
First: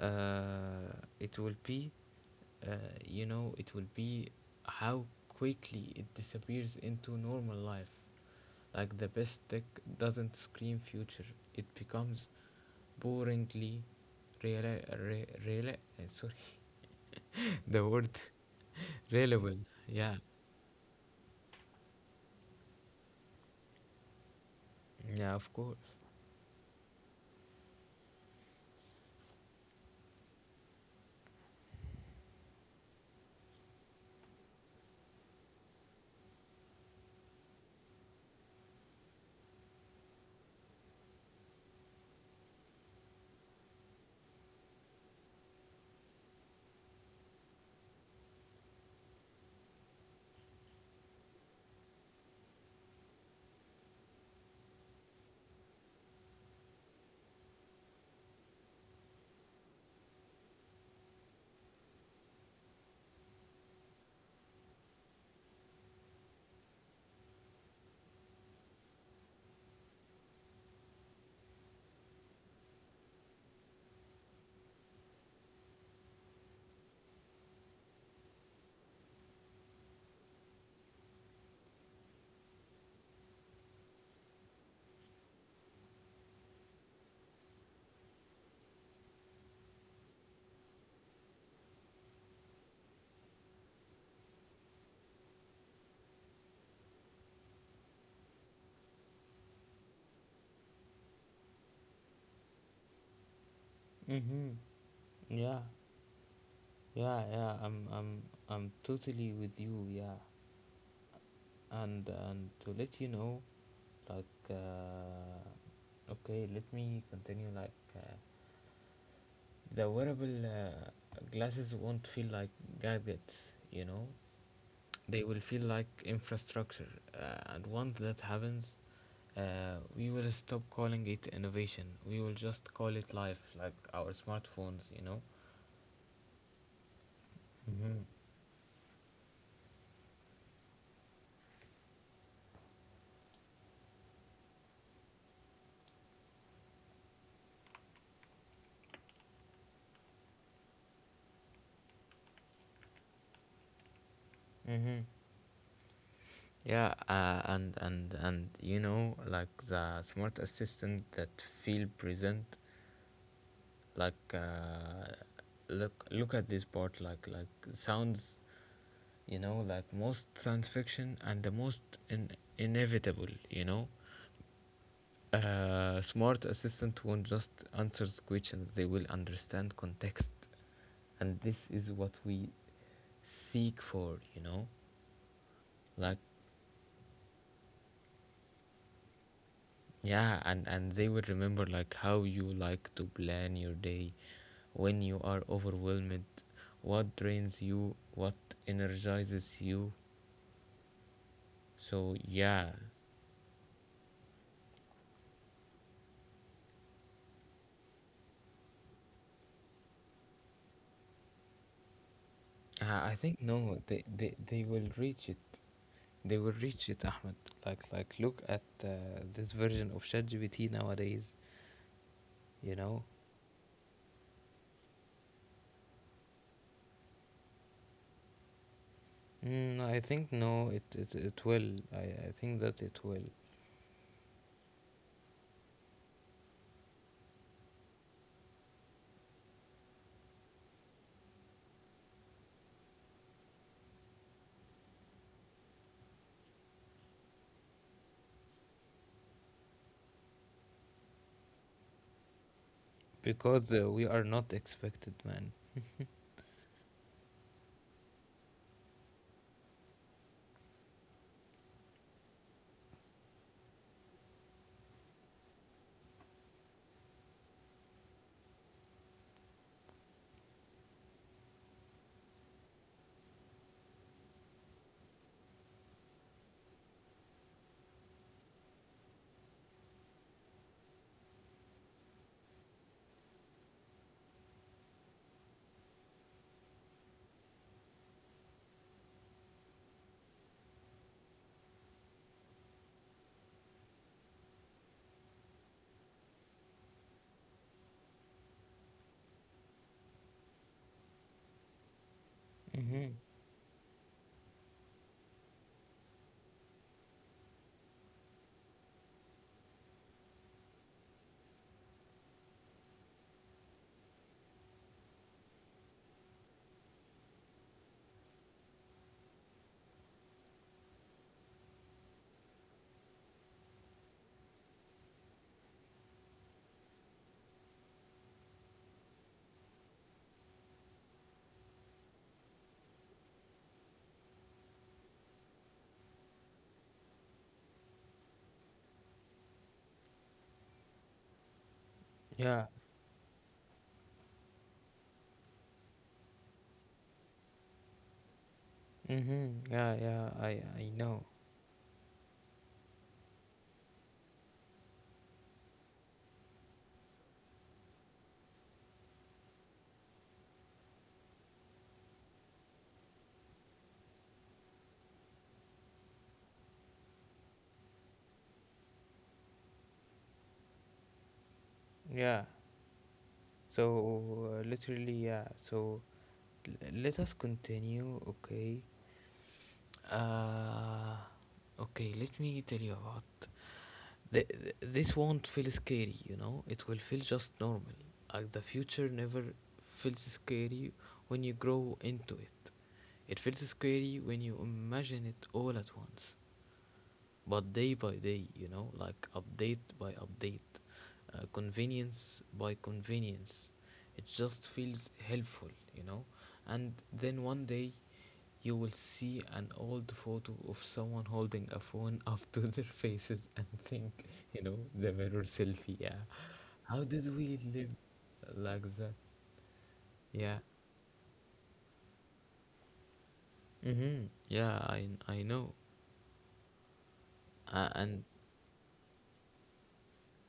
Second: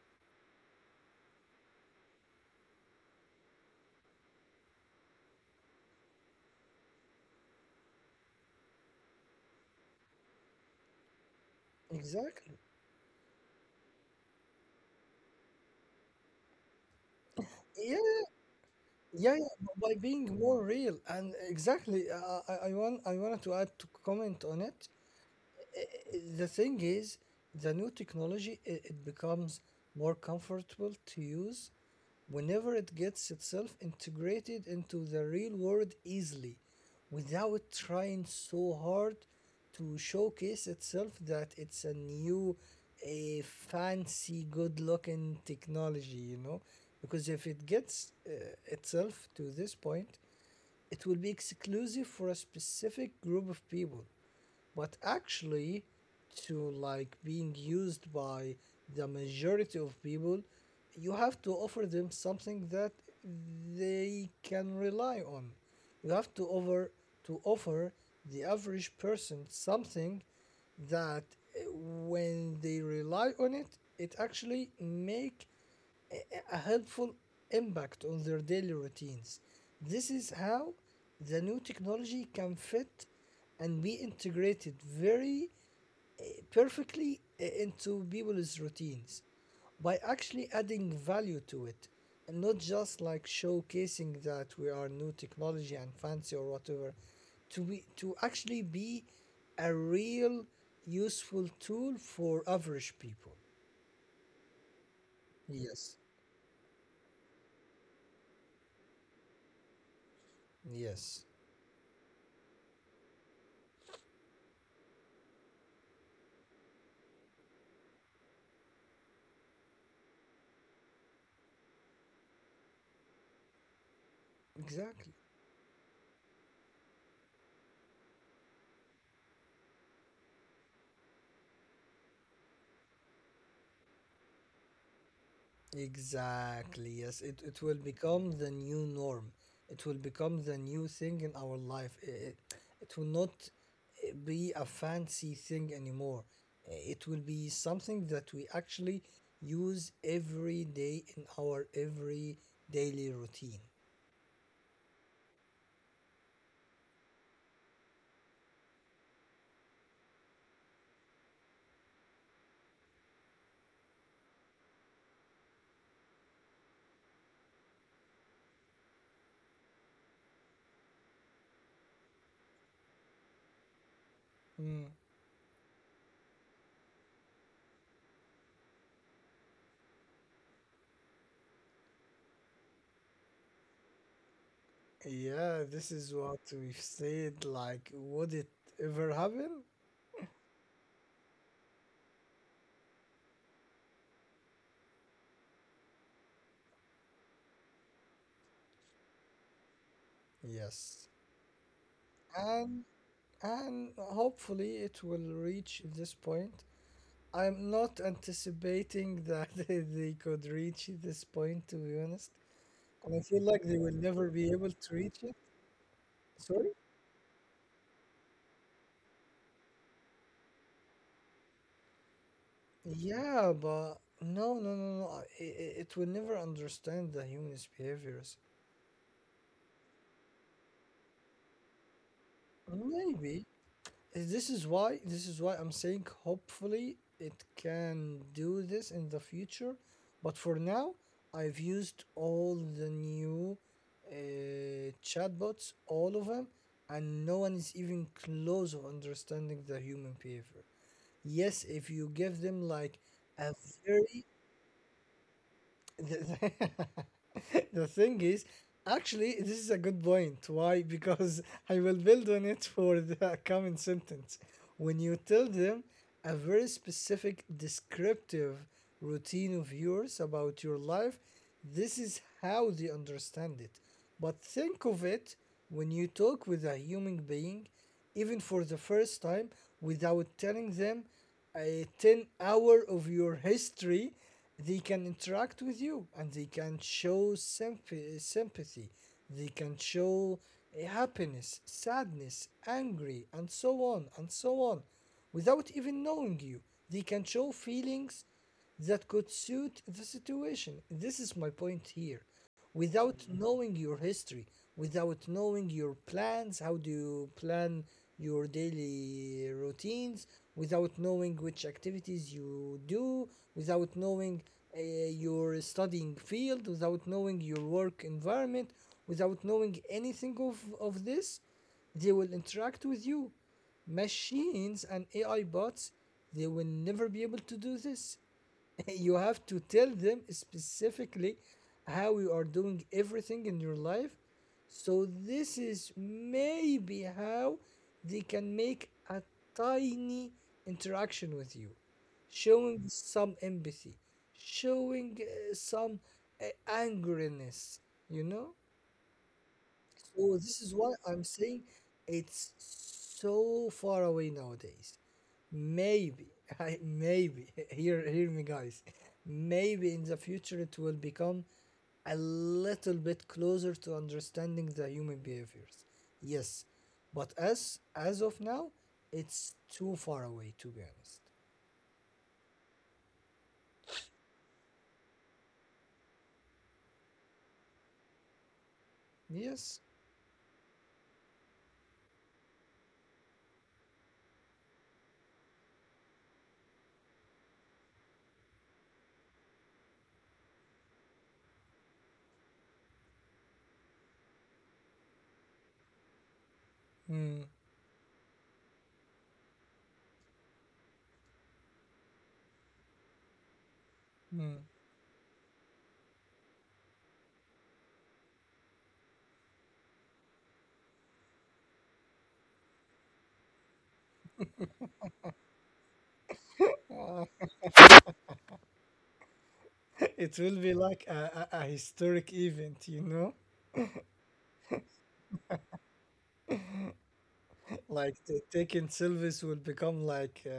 Speaker 1: uh, it will be, uh, you know it will be how quickly it disappears into normal life. Like the best tech doesn't scream future. It becomes
Speaker 2: Exactly.
Speaker 1: boringly rela- re- rela- sorry the
Speaker 2: Yeah.
Speaker 1: word
Speaker 2: Yeah, yeah.
Speaker 1: reliable.
Speaker 2: By
Speaker 1: Yeah,
Speaker 2: being more real, and exactly, I wanted to add, to comment on it.
Speaker 1: yeah, of course.
Speaker 2: The thing is, the new technology, it becomes more comfortable to use whenever it gets itself integrated into the real world easily, without trying so hard to showcase itself that it's a new, a fancy good looking technology, you know? Because if it gets itself to this point, it will be exclusive for a specific group of people. But actually, to like being used by the majority of people, you have to offer them something that they can rely on. You have to over to offer the average person something that, when they rely on it, it actually make a helpful impact on their daily routines. This is how the new technology can fit and be integrated very uh, perfectly into people's routines, by actually adding value to it, and not just like showcasing that we are new technology and fancy or whatever. To be to actually be a real useful tool for average people.
Speaker 1: Mm-hmm. Yeah.
Speaker 2: Yes,
Speaker 1: Yeah, yeah, I'm totally with you. Yeah,
Speaker 2: yes.
Speaker 1: and to let you know, like, uh, okay, let me continue. Like, the wearable, glasses won't feel like gadgets. You know,
Speaker 2: Exactly.
Speaker 1: they will feel like infrastructure. And once that happens, we will stop calling it innovation. We will just call it life, like our smartphones. You know.
Speaker 2: Exactly. Yes, it will
Speaker 1: Mm-hmm.
Speaker 2: become the new norm. It will become the new thing in our life. I- It will not be a fancy thing anymore. It will be something that we actually use every day in our every daily routine.
Speaker 1: Mm-hmm. Yeah, and you know, like the smart assistant that feel present, like, look at this part, like sounds, you know, like most science fiction and the most in- inevitable, you know.
Speaker 2: Hmm.
Speaker 1: Smart assistant won't just answer questions; they will understand context, and this is what we seek for, you know.
Speaker 2: Yeah, this is
Speaker 1: Like,
Speaker 2: what we've said. Like, would it ever happen?
Speaker 1: yeah, and they will remember like how you like to plan your day when you are overwhelmed, what drains you, what energizes you.
Speaker 2: Yes.
Speaker 1: So yeah,
Speaker 2: And and hopefully it will reach this point. I'm not anticipating that they could reach this point, to be honest.
Speaker 1: I
Speaker 2: And
Speaker 1: I
Speaker 2: I
Speaker 1: think
Speaker 2: feel like they
Speaker 1: no,
Speaker 2: will
Speaker 1: they,
Speaker 2: never
Speaker 1: they,
Speaker 2: be
Speaker 1: they
Speaker 2: able
Speaker 1: will
Speaker 2: to reach
Speaker 1: reach
Speaker 2: it.
Speaker 1: it. They will
Speaker 2: Sorry?
Speaker 1: reach it, Ahmed. Like look at, this version of ChatGPT nowadays. You know,
Speaker 2: Yeah, but no, no, no, no. It will never understand the human's behaviors.
Speaker 1: mm, I think no, it will. I think that it will
Speaker 2: Maybe. This is why I'm saying hopefully it can do this in the future, but for now, I've used all the new chatbots, all of them, and no one is even close of understanding the human behavior. Yes, if you give them like a
Speaker 1: because, we are
Speaker 2: very
Speaker 1: not expected, man.
Speaker 2: the the thing is, actually, this is a good point. Why? Because I will build on it for the coming sentence. When you tell them a very specific descriptive routine of yours about your life, this is how they understand it. But think of it, when you talk with a human being, even for the first time, without telling them a 10 hour of your history, they can interact with you, and they can show sympathy, sympathy. They can show happiness, sadness, angry, and so on and so on, without even knowing you. They can show feelings that could suit the situation. This is my point here: without
Speaker 1: Mm-hmm.
Speaker 2: knowing your history, without knowing your plans, how do you plan your daily routines, without knowing which activities you do, without knowing your studying field, without knowing your work environment, without knowing anything of this, they will interact with you. Machines and AI bots, they will never be able to do this. You have to tell them specifically how you are doing everything in your life. So this is maybe how they can make a tiny interaction with you,
Speaker 1: Yeah.
Speaker 2: showing some empathy, showing some angerness, you know?
Speaker 1: Mm-hmm. Yeah,
Speaker 2: So
Speaker 1: yeah,
Speaker 2: this is why
Speaker 1: I
Speaker 2: I'm
Speaker 1: know.
Speaker 2: saying it's so far away nowadays. Maybe, I, maybe, hear me guys, maybe in the future it will become a little bit closer to understanding the human behaviors. Yes, but as of now, it's too far away, to be honest.
Speaker 1: Yeah. So, literally, yeah. So let us continue, okay?
Speaker 2: Yes.
Speaker 1: Uh, okay. Let me tell you about the, this. Won't feel scary, you know. It will feel just normal. Like the future never feels scary when you grow into it. It feels scary when you imagine it all at once.
Speaker 2: Hmm.
Speaker 1: But day by day, you know, like update by update, convenience by convenience. It
Speaker 2: Hmm.
Speaker 1: just feels helpful, you know. And then one day you will see an old photo of someone holding a phone up to their faces and think, you know, the mirror selfie. Yeah, how did we live like that?
Speaker 2: It will
Speaker 1: Yeah.
Speaker 2: be like a historic event, you know?
Speaker 1: Mm-hmm. Yeah, I know.
Speaker 2: Like
Speaker 1: And
Speaker 2: taking Sylvis will become like uh,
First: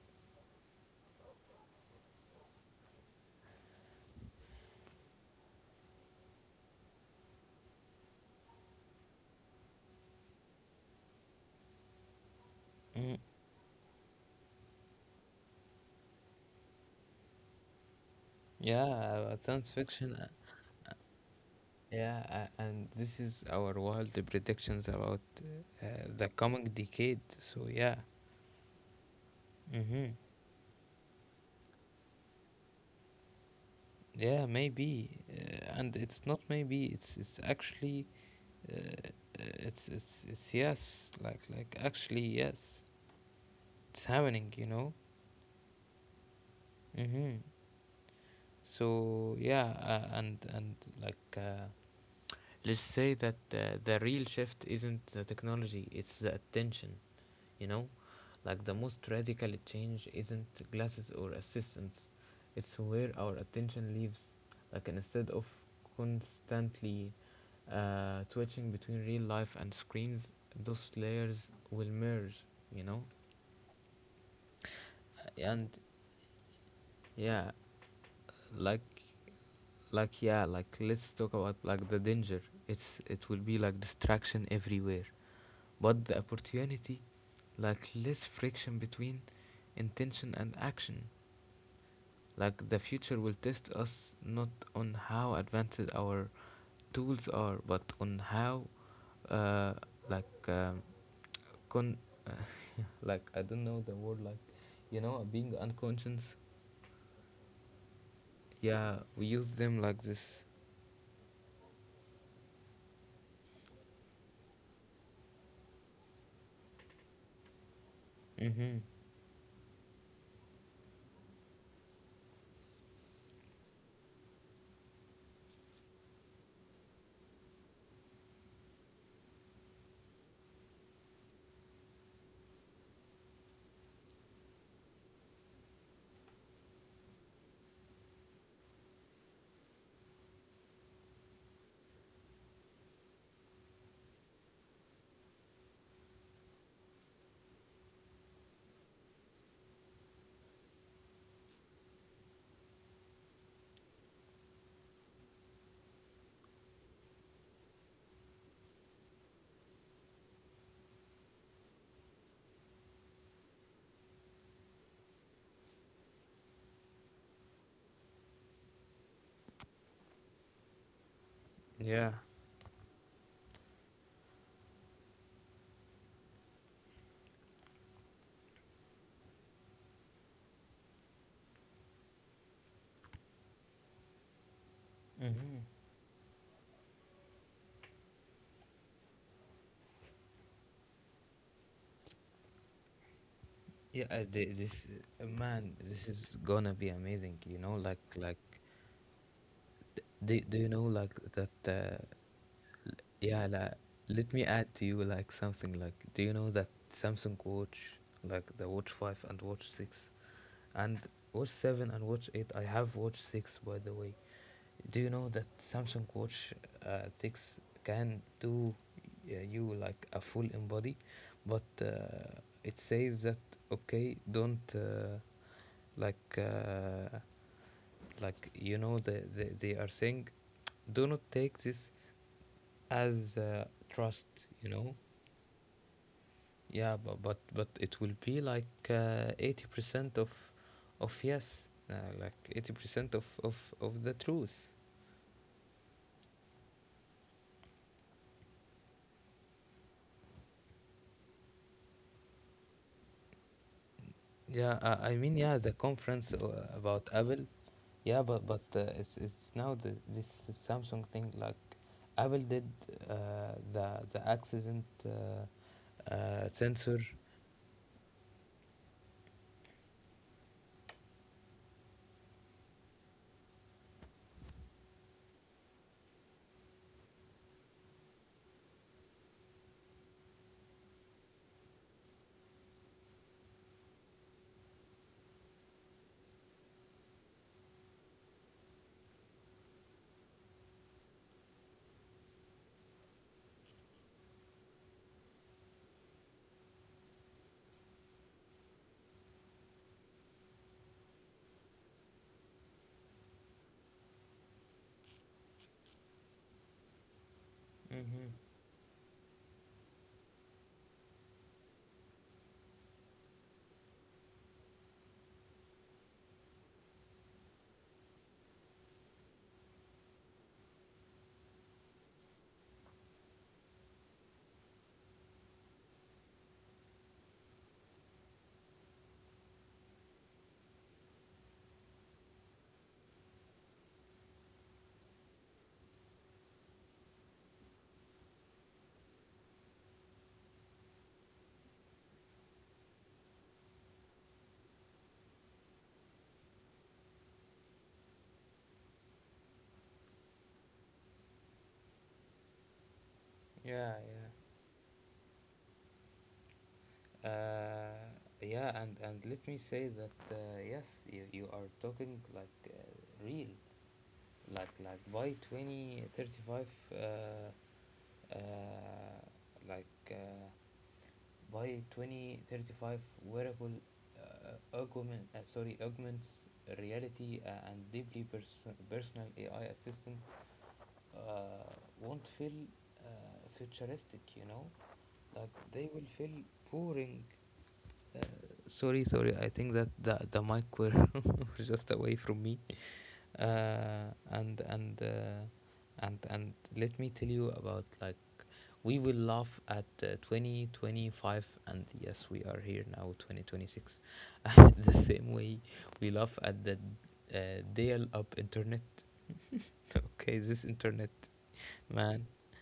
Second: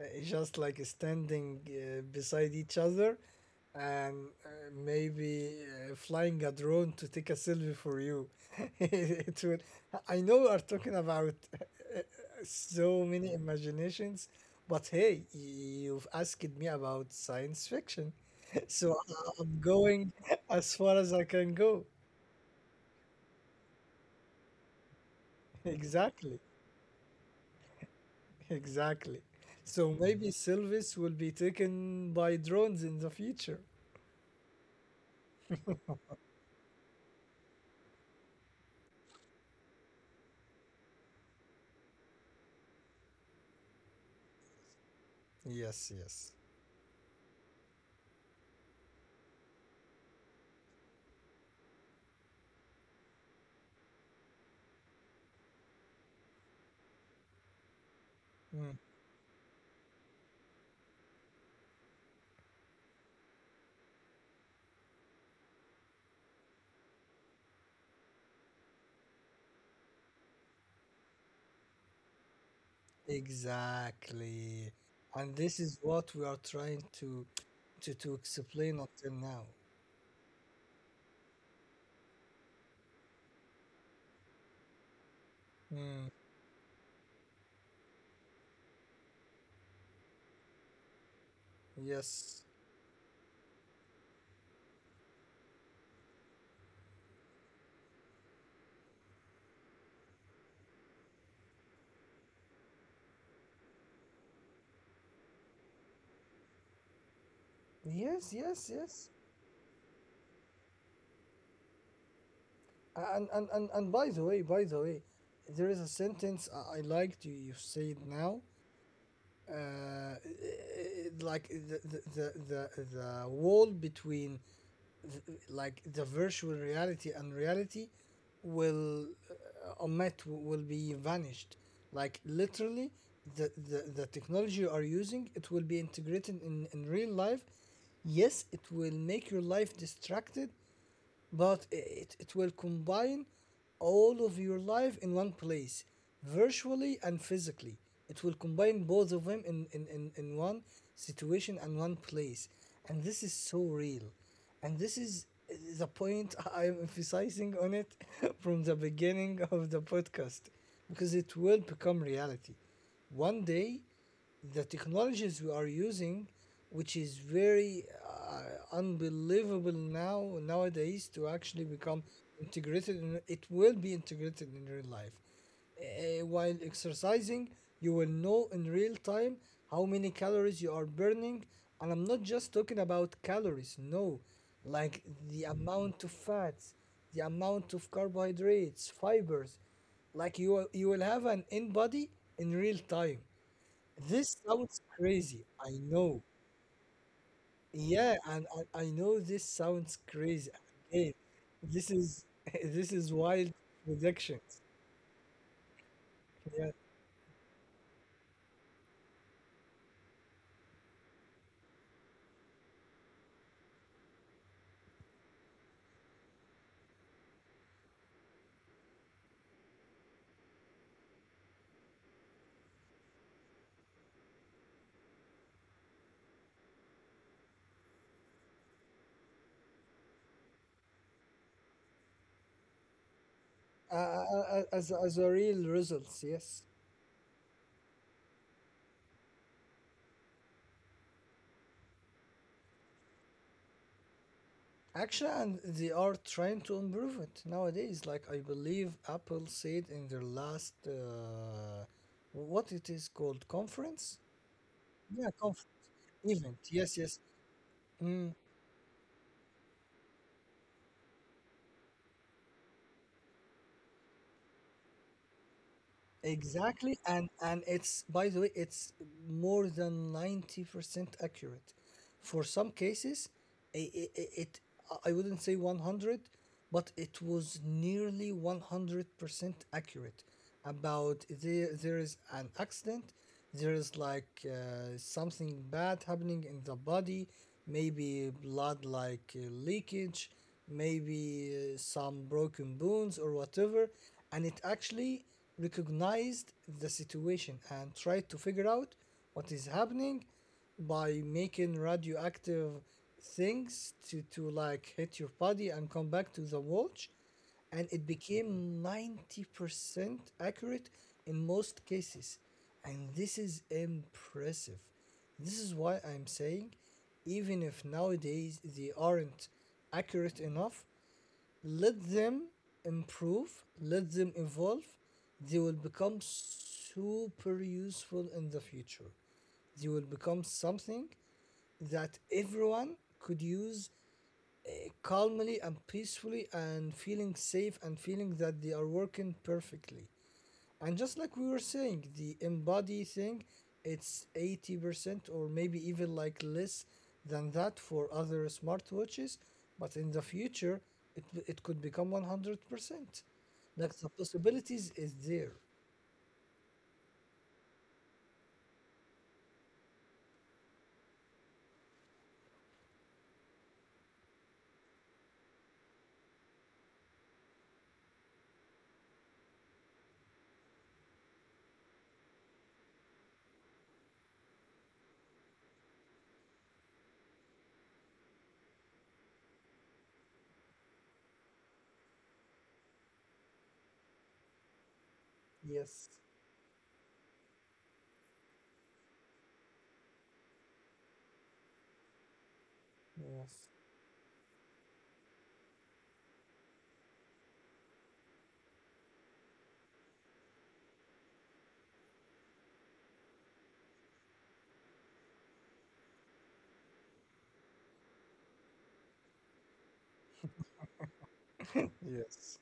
Speaker 2: uh, just like standing beside each other, and maybe flying a drone to take a selfie for you. It will. I know we are talking about so
Speaker 1: mm,
Speaker 2: many imaginations, but hey, you've asked me about science fiction,
Speaker 1: yeah,
Speaker 2: so I'm
Speaker 1: science
Speaker 2: going
Speaker 1: fiction.
Speaker 2: as far as I can go.
Speaker 1: Yeah, and this is our wild predictions about, uh, the
Speaker 2: Exactly.
Speaker 1: coming decade. So yeah,
Speaker 2: Exactly. So
Speaker 1: mm-hmm.
Speaker 2: maybe Silvis will be taken by drones in the future.
Speaker 1: Yeah, maybe, and it's not maybe. It's actually, uh, uh, it's yes, like actually yes, it's happening. You know.
Speaker 2: Yes, yes.
Speaker 1: Mm-hmm. So yeah, and like, let's say that, the real shift isn't the technology; it's the attention. You know. Like the
Speaker 2: Mm.
Speaker 1: most radical change isn't glasses or assistance, it's where our attention lives. Like instead of constantly, switching between real life and screens, those layers will merge, you know?
Speaker 2: Exactly. And this
Speaker 1: And
Speaker 2: is what we are trying to
Speaker 1: yeah,
Speaker 2: to explain
Speaker 1: like
Speaker 2: until now.
Speaker 1: like yeah, like let's talk about like the danger. It will be like distraction everywhere. But
Speaker 2: Mm.
Speaker 1: the opportunity, like less friction between intention and action.
Speaker 2: Yes.
Speaker 1: Like the future will test us not on how advanced our tools are, but on how, uh, like con like I don't know the word, like you know, being unconscious.
Speaker 2: Yes, yes,
Speaker 1: Yeah,
Speaker 2: yes.
Speaker 1: we use them like this.
Speaker 2: And by the way, there is a sentence I liked you said now.
Speaker 1: Mhm.
Speaker 2: uh, like the wall between like the virtual reality and reality will omet will be vanished. Like literally, the technology you are using, it will be integrated in real life. Yes, it will make your life distracted, but it will combine all of your life in one place, virtually and physically. It will combine both of them in, in one situation and one place. And this is so real. And this is the point I'm emphasizing on it from the beginning of the podcast because it will become reality. One day, the technologies we are using, which is very unbelievable now nowadays to actually become
Speaker 1: Yeah.
Speaker 2: integrated, it will be integrated in real life. While exercising, you will know in real time how many calories you are burning, and I'm not just talking about calories. No, like the
Speaker 1: Mhm.
Speaker 2: amount of fats, the amount of carbohydrates, fibers. Like you will have an in body in real time.
Speaker 1: Yeah.
Speaker 2: This sounds
Speaker 1: This,
Speaker 2: crazy. I
Speaker 1: man, this
Speaker 2: know.
Speaker 1: is gonna be amazing. You know, like
Speaker 2: Yeah,
Speaker 1: like
Speaker 2: and I know this sounds
Speaker 1: Do,
Speaker 2: crazy.
Speaker 1: do you know like
Speaker 2: Again,
Speaker 1: that,
Speaker 2: this is this is
Speaker 1: yeah
Speaker 2: wild
Speaker 1: la, let me
Speaker 2: predictions.
Speaker 1: add to you like something, like do you know that
Speaker 2: Yeah,
Speaker 1: Samsung watch, like the watch 5 and watch 6 and watch 7 and watch 8, I have watch 6 by the way. Do you know that Samsung watch, 6 can do, you like a full embody, but, it says that okay don't, like uh, like you know the, they are saying, do not take this as,
Speaker 2: uh,
Speaker 1: trust,
Speaker 2: uh,
Speaker 1: you know.
Speaker 2: as a real results, yes.
Speaker 1: Yeah, but it will be like, 80% of yes, uh, like 80% of, the truth.
Speaker 2: Actually, and they are trying to improve it nowadays. Like I believe Apple said in their last what it is called conference.
Speaker 1: Yeah, I
Speaker 2: Yeah,
Speaker 1: mean yeah,
Speaker 2: conference
Speaker 1: the conference,
Speaker 2: event. Yes,
Speaker 1: about
Speaker 2: yes.
Speaker 1: Apple. Yeah, but, it's now the, this Samsung thing like Apple did, uh, the, accident,
Speaker 2: Exactly,
Speaker 1: sensor.
Speaker 2: and it's by the way, it's more than 90% accurate. For some cases, it, it, I wouldn't say 100, but it was nearly 100% accurate about there there is an accident, there is like something bad happening in the body, maybe blood like leakage, maybe some broken bones or whatever. And it actually recognized the situation and tried to figure out what is happening by making radioactive things to like hit your body and come back to the watch, and it
Speaker 1: Mm-hmm.
Speaker 2: became 90% accurate in most cases. And this is impressive. This is why I'm saying, even if nowadays they aren't accurate enough, let them improve, let them evolve. They will become super useful in the future. They will become something that everyone could use calmly and peacefully and feeling safe and feeling that they are working perfectly. And just like we were saying, the embody thing, it's 80% or maybe even like less than that for other smartwatches, but in the future, it could become 100%. Like
Speaker 1: Yeah,
Speaker 2: the
Speaker 1: yeah.
Speaker 2: possibilities is there.
Speaker 1: Uh, yeah, and let me say that, yes, you are talking like, real, like by 2035, uh, uh, like uh, by 2035, wearable, augments reality, and deeply personal AI assistant, uh, won't feel, futuristic, you know, like they will
Speaker 2: Yes,
Speaker 1: feel boring. Uh, sorry, sorry. I think that the mic were, were just away from me.
Speaker 2: yes,
Speaker 1: Uh, and and uh, and let me tell you about like we will laugh at, 2025, and yes we are here now 2026 the same way we laugh at the, dial up internet okay this internet, man.
Speaker 2: yes.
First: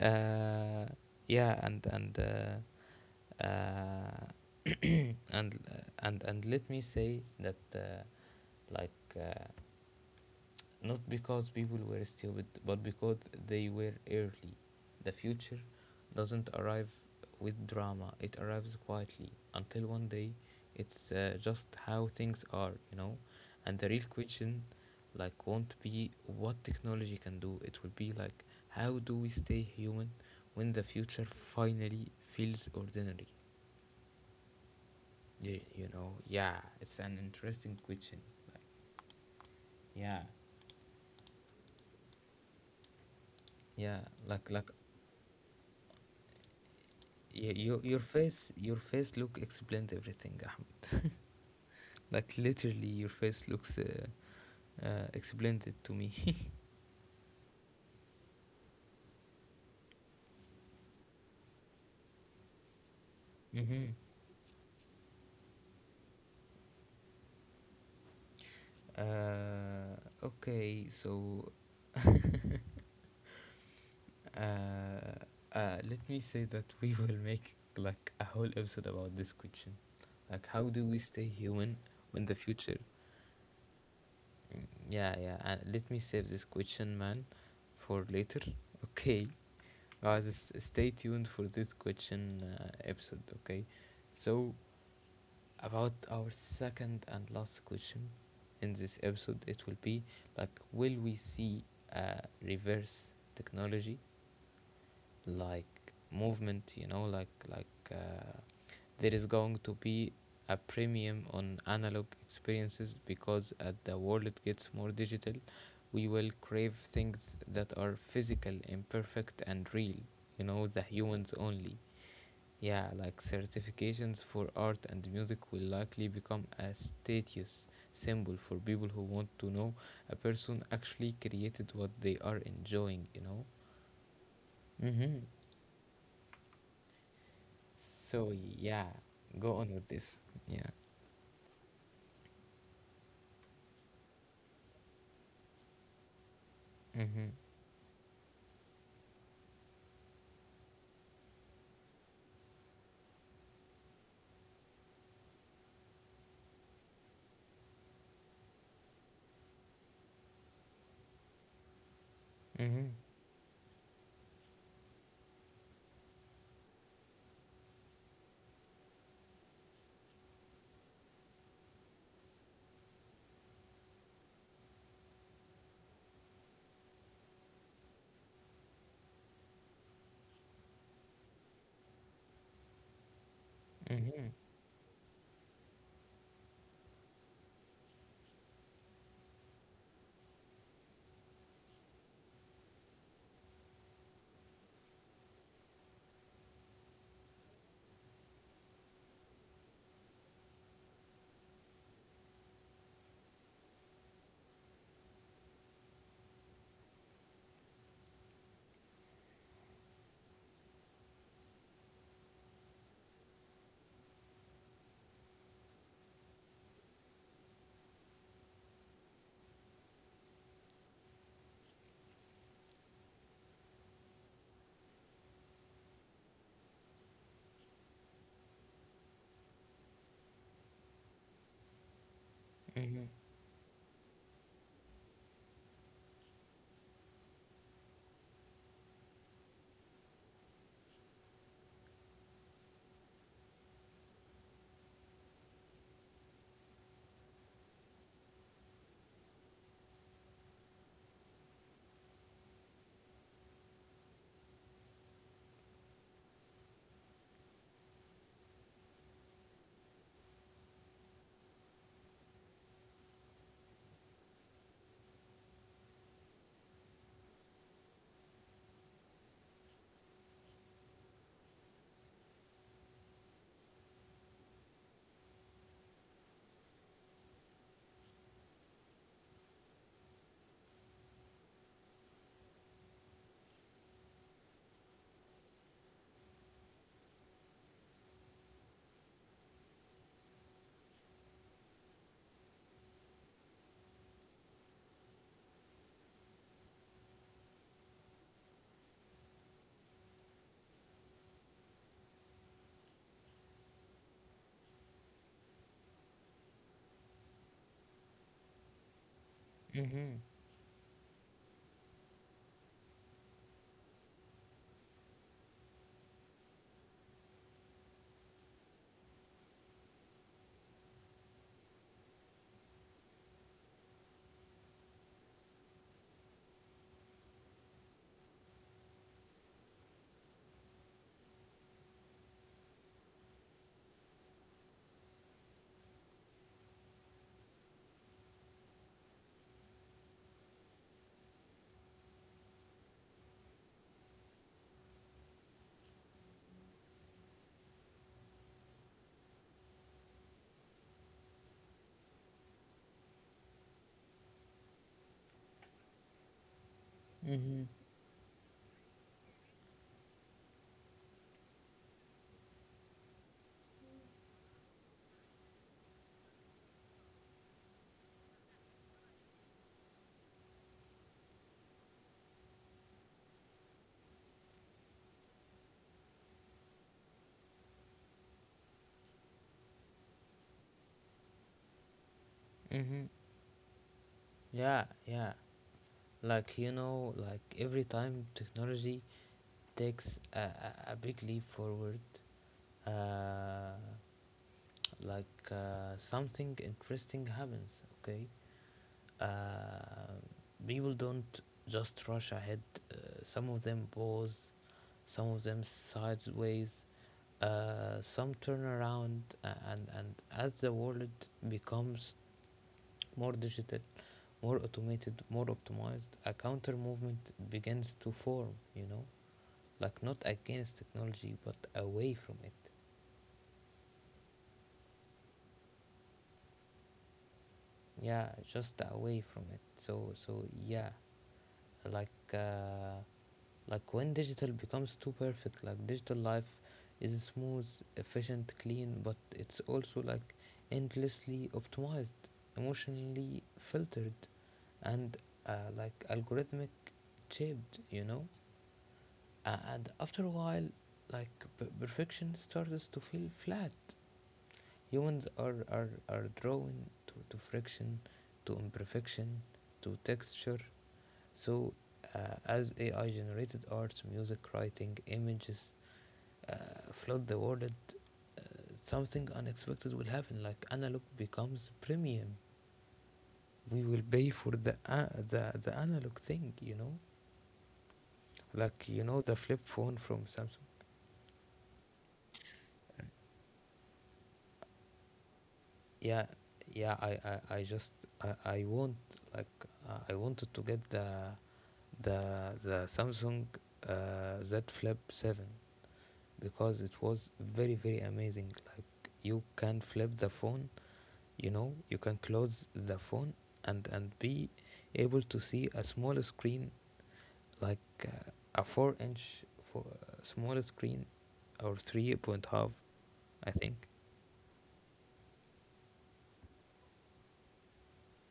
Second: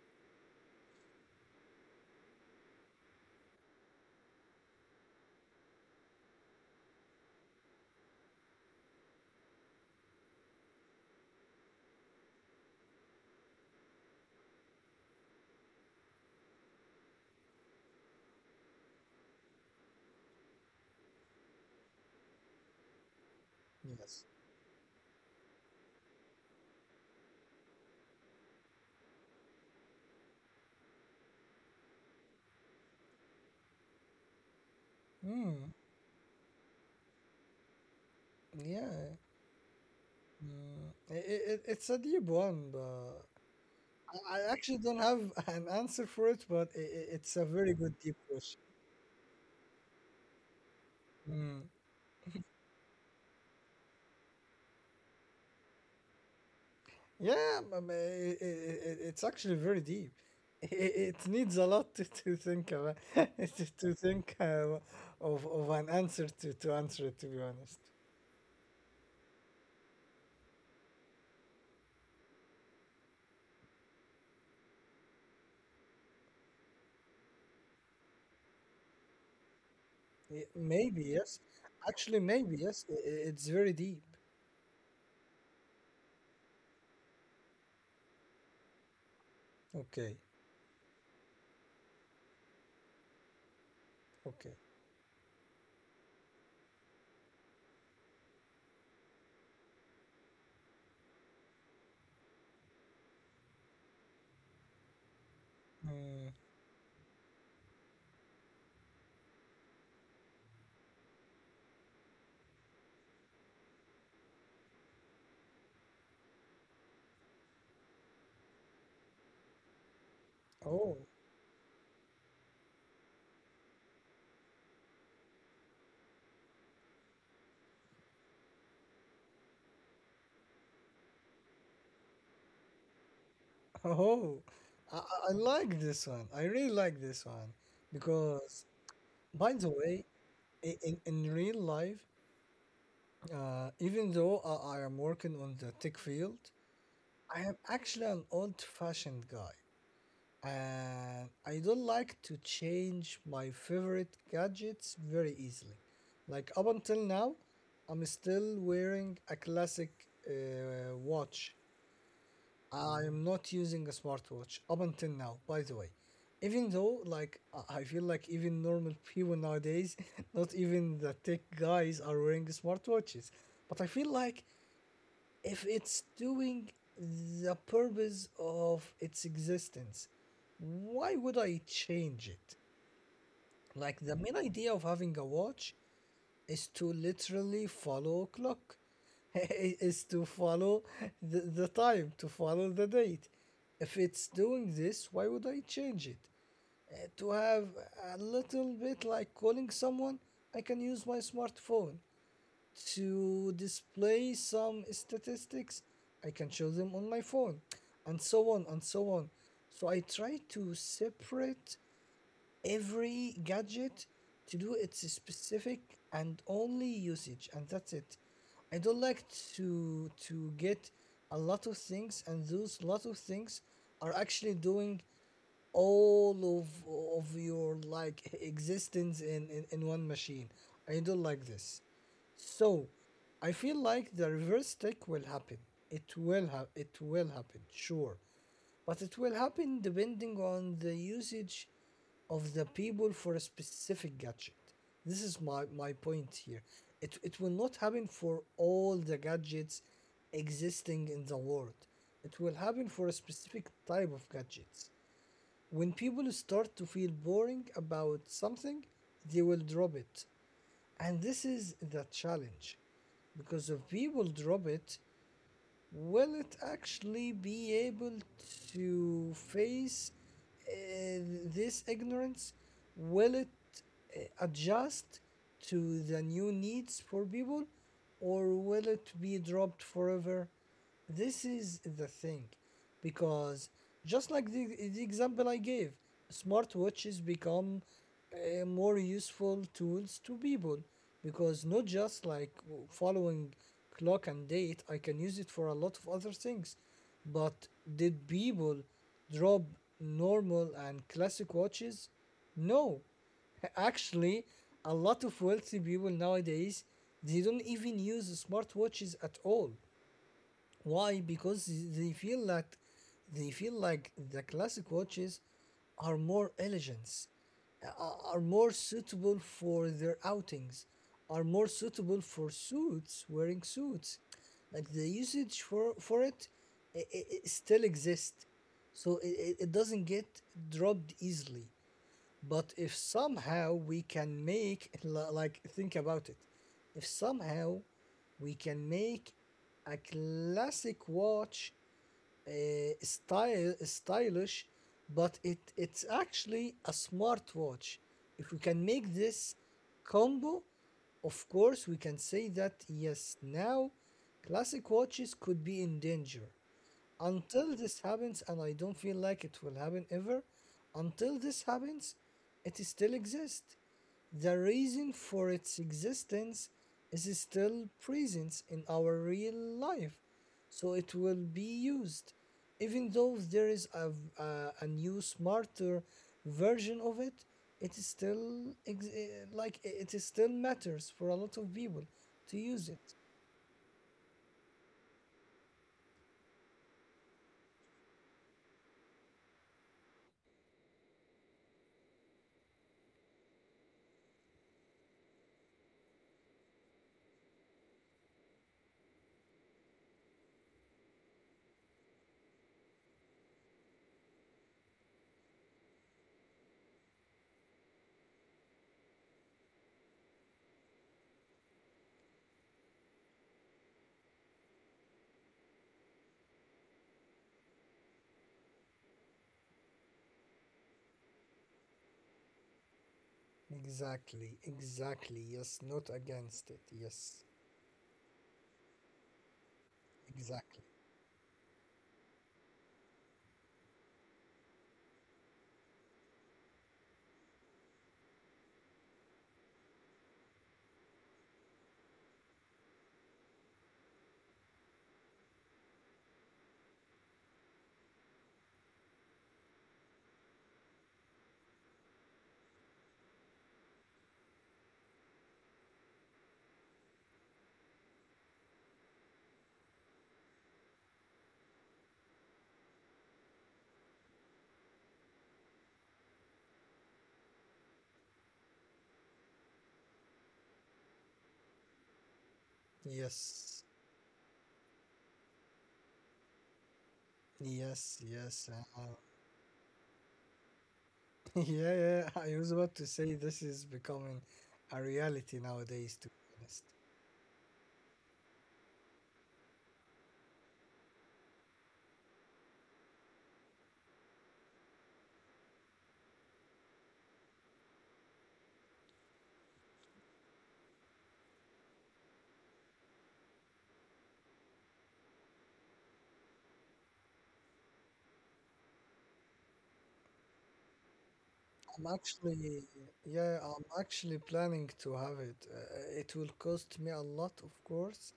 Speaker 1: Uh, yeah, and and and let me say that, like uh, not because people were stupid, but because they were early. The future doesn't arrive with drama, it arrives quietly until one day it's, just how things are, you know. And the real
Speaker 2: Yes.
Speaker 1: question, like, won't be what technology can do, it will be like, how do we stay human when the future finally feels ordinary? You,
Speaker 2: Mm,
Speaker 1: you know, yeah, it's an interesting question.
Speaker 2: yeah.
Speaker 1: Yeah,
Speaker 2: Mm. It's a deep one, but
Speaker 1: yeah,
Speaker 2: I
Speaker 1: like
Speaker 2: actually don't have an answer for it, but it's a
Speaker 1: yeah,
Speaker 2: very
Speaker 1: your
Speaker 2: good
Speaker 1: your
Speaker 2: deep
Speaker 1: face
Speaker 2: question.
Speaker 1: your face look explains everything, Ahmed.
Speaker 2: Mm.
Speaker 1: Like literally your face looks, explains it to me.
Speaker 2: Yeah, but it's actually very deep. It needs a lot to think about,
Speaker 1: Mm-hmm.
Speaker 2: to think of an answer to answer it. To be honest,
Speaker 1: Uh, okay so, uh, let me say that we will make like a whole episode about this question, like how do we
Speaker 2: Maybe
Speaker 1: stay
Speaker 2: yes.
Speaker 1: human
Speaker 2: Actually,
Speaker 1: when the
Speaker 2: maybe
Speaker 1: future.
Speaker 2: yes. It's very deep.
Speaker 1: Mm, yeah, yeah, let me save this question, man, for later, okay.
Speaker 2: Okay,
Speaker 1: Guys, stay tuned for this question, episode, okay? So,
Speaker 2: okay.
Speaker 1: about our second and last question in this episode, it will be like, will we see, reverse technology, like
Speaker 2: Mm.
Speaker 1: movement, you know, like, there is going to be a premium on analog experiences, because as the world gets more digital, we will crave things that are physical, imperfect, and real. You know, the
Speaker 2: Oh,
Speaker 1: humans only. Yeah, like certifications for art and music will likely become a status symbol for people who want to know a person actually created what they are enjoying, you know?
Speaker 2: oh.
Speaker 1: Mm-hmm.
Speaker 2: I like this one. I really like this one
Speaker 1: So,
Speaker 2: because,
Speaker 1: yeah,
Speaker 2: by
Speaker 1: go
Speaker 2: the
Speaker 1: on with
Speaker 2: way,
Speaker 1: this. Yeah.
Speaker 2: in real life, even though I am working on the tech field,
Speaker 1: Mm-hmm.
Speaker 2: I am actually an old fashioned guy. And I don't like to change my favorite gadgets very easily. Like up until now, I'm still wearing a classic watch.
Speaker 1: Mm-hmm.
Speaker 2: I am not using a smartwatch up until now, by the way. Even though, like, I feel like even normal people nowadays, not even the tech guys are wearing smartwatches. But I feel like if it's doing the purpose of its existence, why would I change it? Like, the
Speaker 1: Mm-hmm.
Speaker 2: main idea of having a watch is to literally follow clock, is to follow the time, to follow the date. If it's doing this, why would I change it? To have a little bit like calling someone, I can use my smartphone to display some statistics, I can show them on my phone, and so on and so on. So I try to separate every gadget to do its specific and only usage, and that's it. I don't like to get a lot of things, and those lot of things are actually doing all of your like existence in in one machine. I don't like this. So
Speaker 1: Mm-hmm.
Speaker 2: I feel like the reverse tech will happen. It will happen, sure, but it will happen depending on the usage of the people for a specific gadget. This is my, my point here. It will not happen for all the gadgets existing in the world. It will happen for a specific type of gadgets. When people start to feel boring about something, they will drop it. And this is the challenge, because if people drop it, will it actually be able to face uh, this ignorance? Will it adjust to the new needs for people, or will it be dropped forever? This is the thing, because just like the example I gave, smartwatches become more useful tools to people because not just like following clock and date, I can use it for a lot of other things. But did people drop normal and classic watches? No. Actually, a lot of wealthy people nowadays, they don't even use smartwatches at all.
Speaker 1: Mm-hmm.
Speaker 2: Why? Because they feel like they feel like the classic watches are more elegant, are more suitable for their outings, are more suitable for suits, wearing suits. Like the usage for it, it still exists, so it it doesn't get dropped easily. But if somehow we can make, like, think about it, if somehow we can make a classic watch uh, style stylish, but it's actually a smart watch. If we can make this combo, of course, we can say that yes, now classic watches could be in danger.
Speaker 1: Mm-hmm.
Speaker 2: Until this happens, and I don't feel like it will happen ever, until this happens, it still exists. The reason for its existence is still present in our real life, so it will be used, even though there is a, a new smarter version of it. It is still it is still matters for a lot of people to use
Speaker 1: Mm-hmm.
Speaker 2: it.
Speaker 1: Yeah, yeah. Like you know, like every time technology takes a, big leap forward, uh, like, something interesting happens, okay. uh, People don't just rush ahead, uh, some of them pause, some of them sideways, some turn around, and as the world becomes more digital, more automated, more optimized, a counter movement begins to form, you know. Like not against technology, but away from it.
Speaker 2: Exactly, exactly. Yes, not against it. Yes.
Speaker 1: Yeah, just away from it, so so
Speaker 2: Exactly.
Speaker 1: yeah, like, like when digital becomes too perfect, like digital life is smooth, efficient, clean, but it's also like endlessly optimized, emotionally filtered, and, like algorithmic shaped, you know? And after a while, like perfection starts to feel flat. Humans are, drawn to friction, to imperfection, to texture. So, as AI generated art, music, writing, images, uh, flood the world, something unexpected will happen. Like analog becomes premium.
Speaker 2: Yes.
Speaker 1: We will pay for the, the analog thing. You know,
Speaker 2: Yes. Yes.
Speaker 1: like
Speaker 2: Uh,
Speaker 1: you know the flip phone from Samsung.
Speaker 2: yeah. Yeah. I was about to say this is becoming a reality nowadays. To
Speaker 1: Yeah,
Speaker 2: be honest,
Speaker 1: yeah. I just I want, like, I wanted to get the, the the Samsung, Z Flip Seven, because it was very very amazing. Like you can flip the phone, you know, you can close the phone and be able to see a small screen, like, a 4 inch, for, small screen or
Speaker 2: I'm
Speaker 1: three point half,
Speaker 2: actually,
Speaker 1: I
Speaker 2: yeah. I'm
Speaker 1: think.
Speaker 2: actually planning to have it. It will cost me a lot, of course,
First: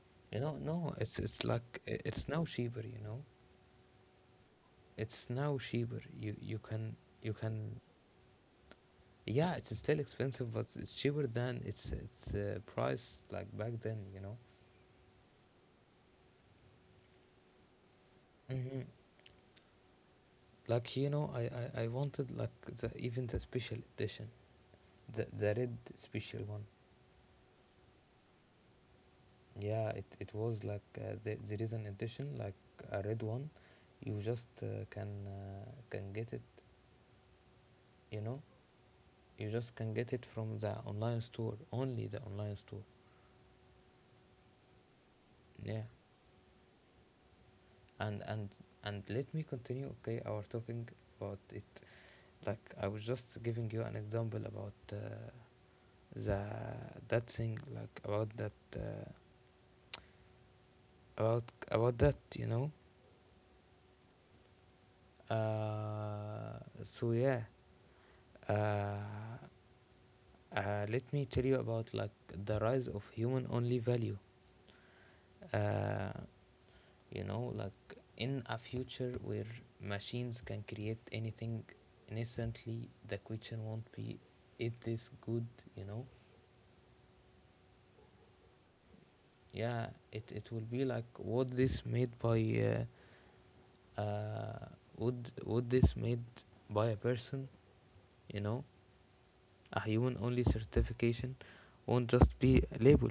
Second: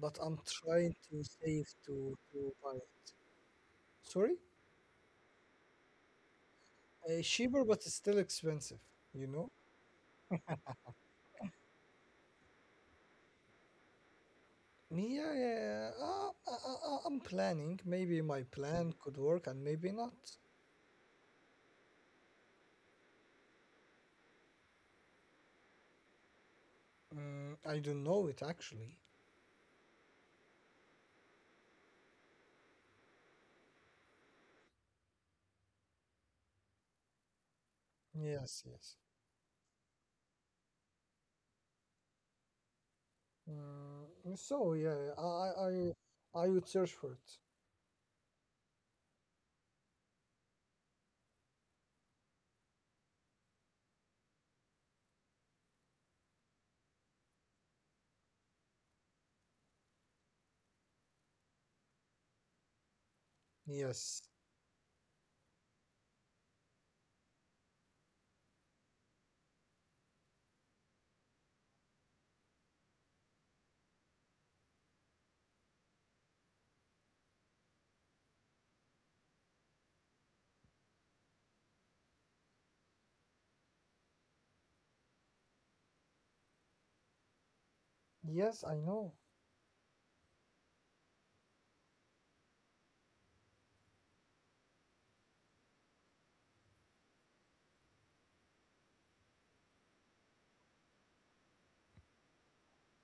Speaker 2: but I'm
Speaker 1: You know, no
Speaker 2: trying to
Speaker 1: it's,
Speaker 2: save
Speaker 1: like, it's
Speaker 2: to
Speaker 1: now
Speaker 2: buy
Speaker 1: cheaper, you
Speaker 2: it.
Speaker 1: know.
Speaker 2: Sorry.
Speaker 1: It's now cheaper, you can, you
Speaker 2: Cheaper, but
Speaker 1: can,
Speaker 2: it's still expensive. You know.
Speaker 1: yeah, it's still expensive, but it's cheaper than it's, price like back then, you know.
Speaker 2: Yeah, yeah, yeah. I'm planning. Maybe my
Speaker 1: Hmm,
Speaker 2: plan could work and maybe not.
Speaker 1: like you know, I wanted like the even the special edition, the, red special one.
Speaker 2: Mm, I don't know it actually.
Speaker 1: Yeah, it was like, there is an edition like a red one. You just, can get it. You know,
Speaker 2: Yes, yes.
Speaker 1: you just can get it from the online store, only the online store.
Speaker 2: Mm, so yeah,
Speaker 1: Yeah,
Speaker 2: I would search for it.
Speaker 1: and and let me continue. Okay, our talking about it. Like I was just giving you an example about, the, that thing, like about that, about about that. You know.
Speaker 2: Yes,
Speaker 1: Uh, so yeah. Uh, uh, let me tell you about, like, the rise of human only value. Uh, you know, like in a future where machines can create anything instantly, the question won't be, is this good? You know,
Speaker 2: yes, I know.
Speaker 1: yeah, it will be like, what this made by, uh, uh, would this made by a person? You know, a human only certification won't just be a label.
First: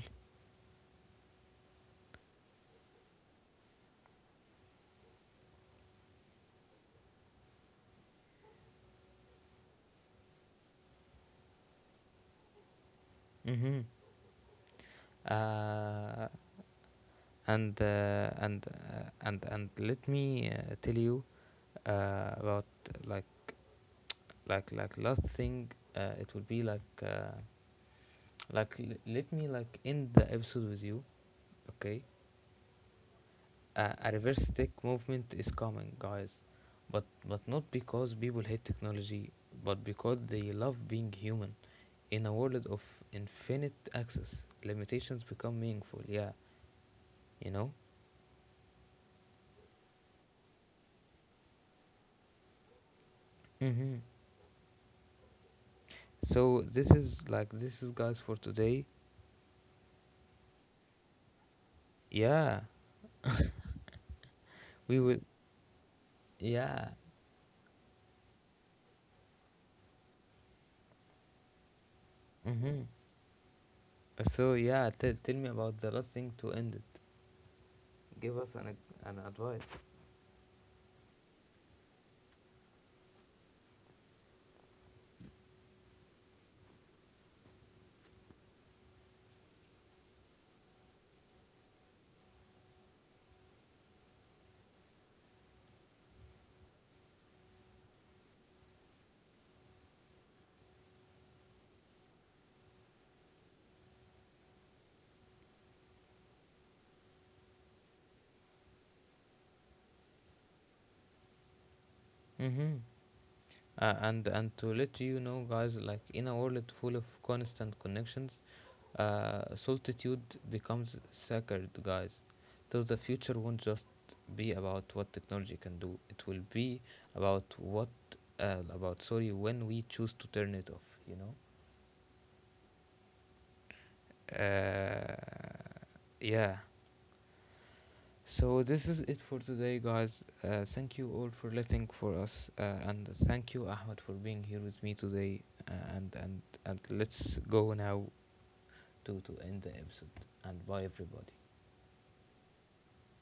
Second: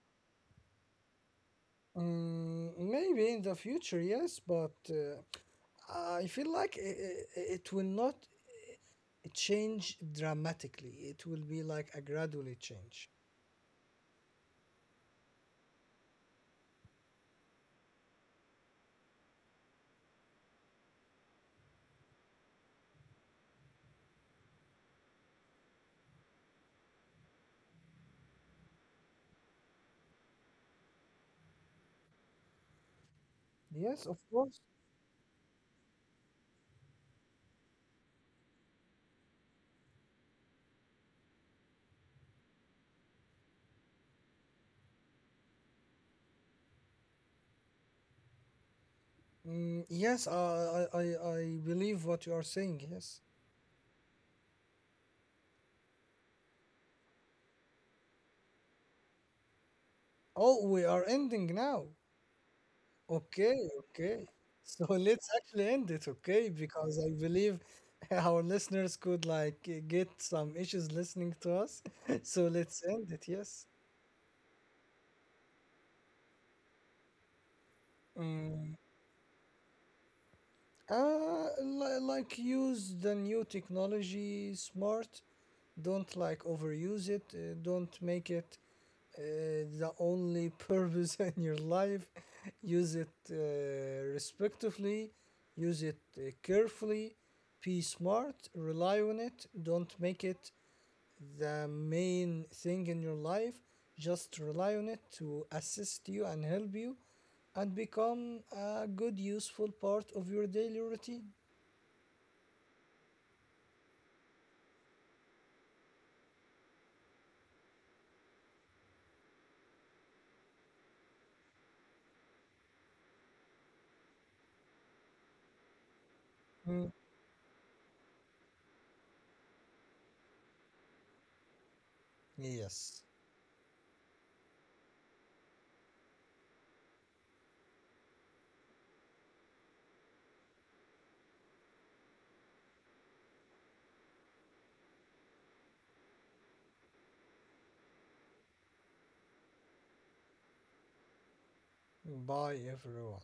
Speaker 2: Mm, maybe in the future, yes, but I feel like it will not change dramatically. It will be like a gradually change.
Speaker 1: Mm-hmm. Uh, and let me, tell you, about, like, last thing, it would be like, let me like end the episode with you, okay.
Speaker 2: Yes,
Speaker 1: A
Speaker 2: of
Speaker 1: reverse
Speaker 2: course.
Speaker 1: stick movement is coming, guys, but not because people hate technology, but because they love being human. In a world of infinite access, limitations become meaningful, yeah, you know.
Speaker 2: Mm, yes, I believe what you are saying. Yes.
Speaker 1: Hmm. So this is like, this is, guys, for today.
Speaker 2: Oh, we are ending now.
Speaker 1: Yeah,
Speaker 2: Okay, okay. So
Speaker 1: we would.
Speaker 2: let's actually end it, okay?
Speaker 1: Yeah.
Speaker 2: Because I believe our listeners could like get some issues listening to us. So
Speaker 1: Mm-hmm.
Speaker 2: let's end it, yes.
Speaker 1: So yeah, tell me about the last thing to end it. Give us an
Speaker 2: Mm.
Speaker 1: an advice.
Speaker 2: Like use the new technology smart. Don't like overuse it. Don't make it uh, the only purpose in your life. Use it respectively. Use it carefully. Be smart. Rely on it. Don't make it the main thing in your life. Just rely on it to assist you and help you and become a good, useful part of your daily routine.
Speaker 1: Mm-hmm. And to let you know, guys, like in a world full of constant connections, solitude becomes sacred, guys. So the future won't just be about what technology can do. It will be
Speaker 2: Mm.
Speaker 1: about what, about sorry when we choose to turn it off. You
Speaker 2: Yes.
Speaker 1: know. Yeah. So this is it for today, guys. Thank you all for listening for us, and thank you, Ahmed, for being here with me today. And let's go now to end the episode. And bye, everybody.
Speaker 2: Bye, everyone.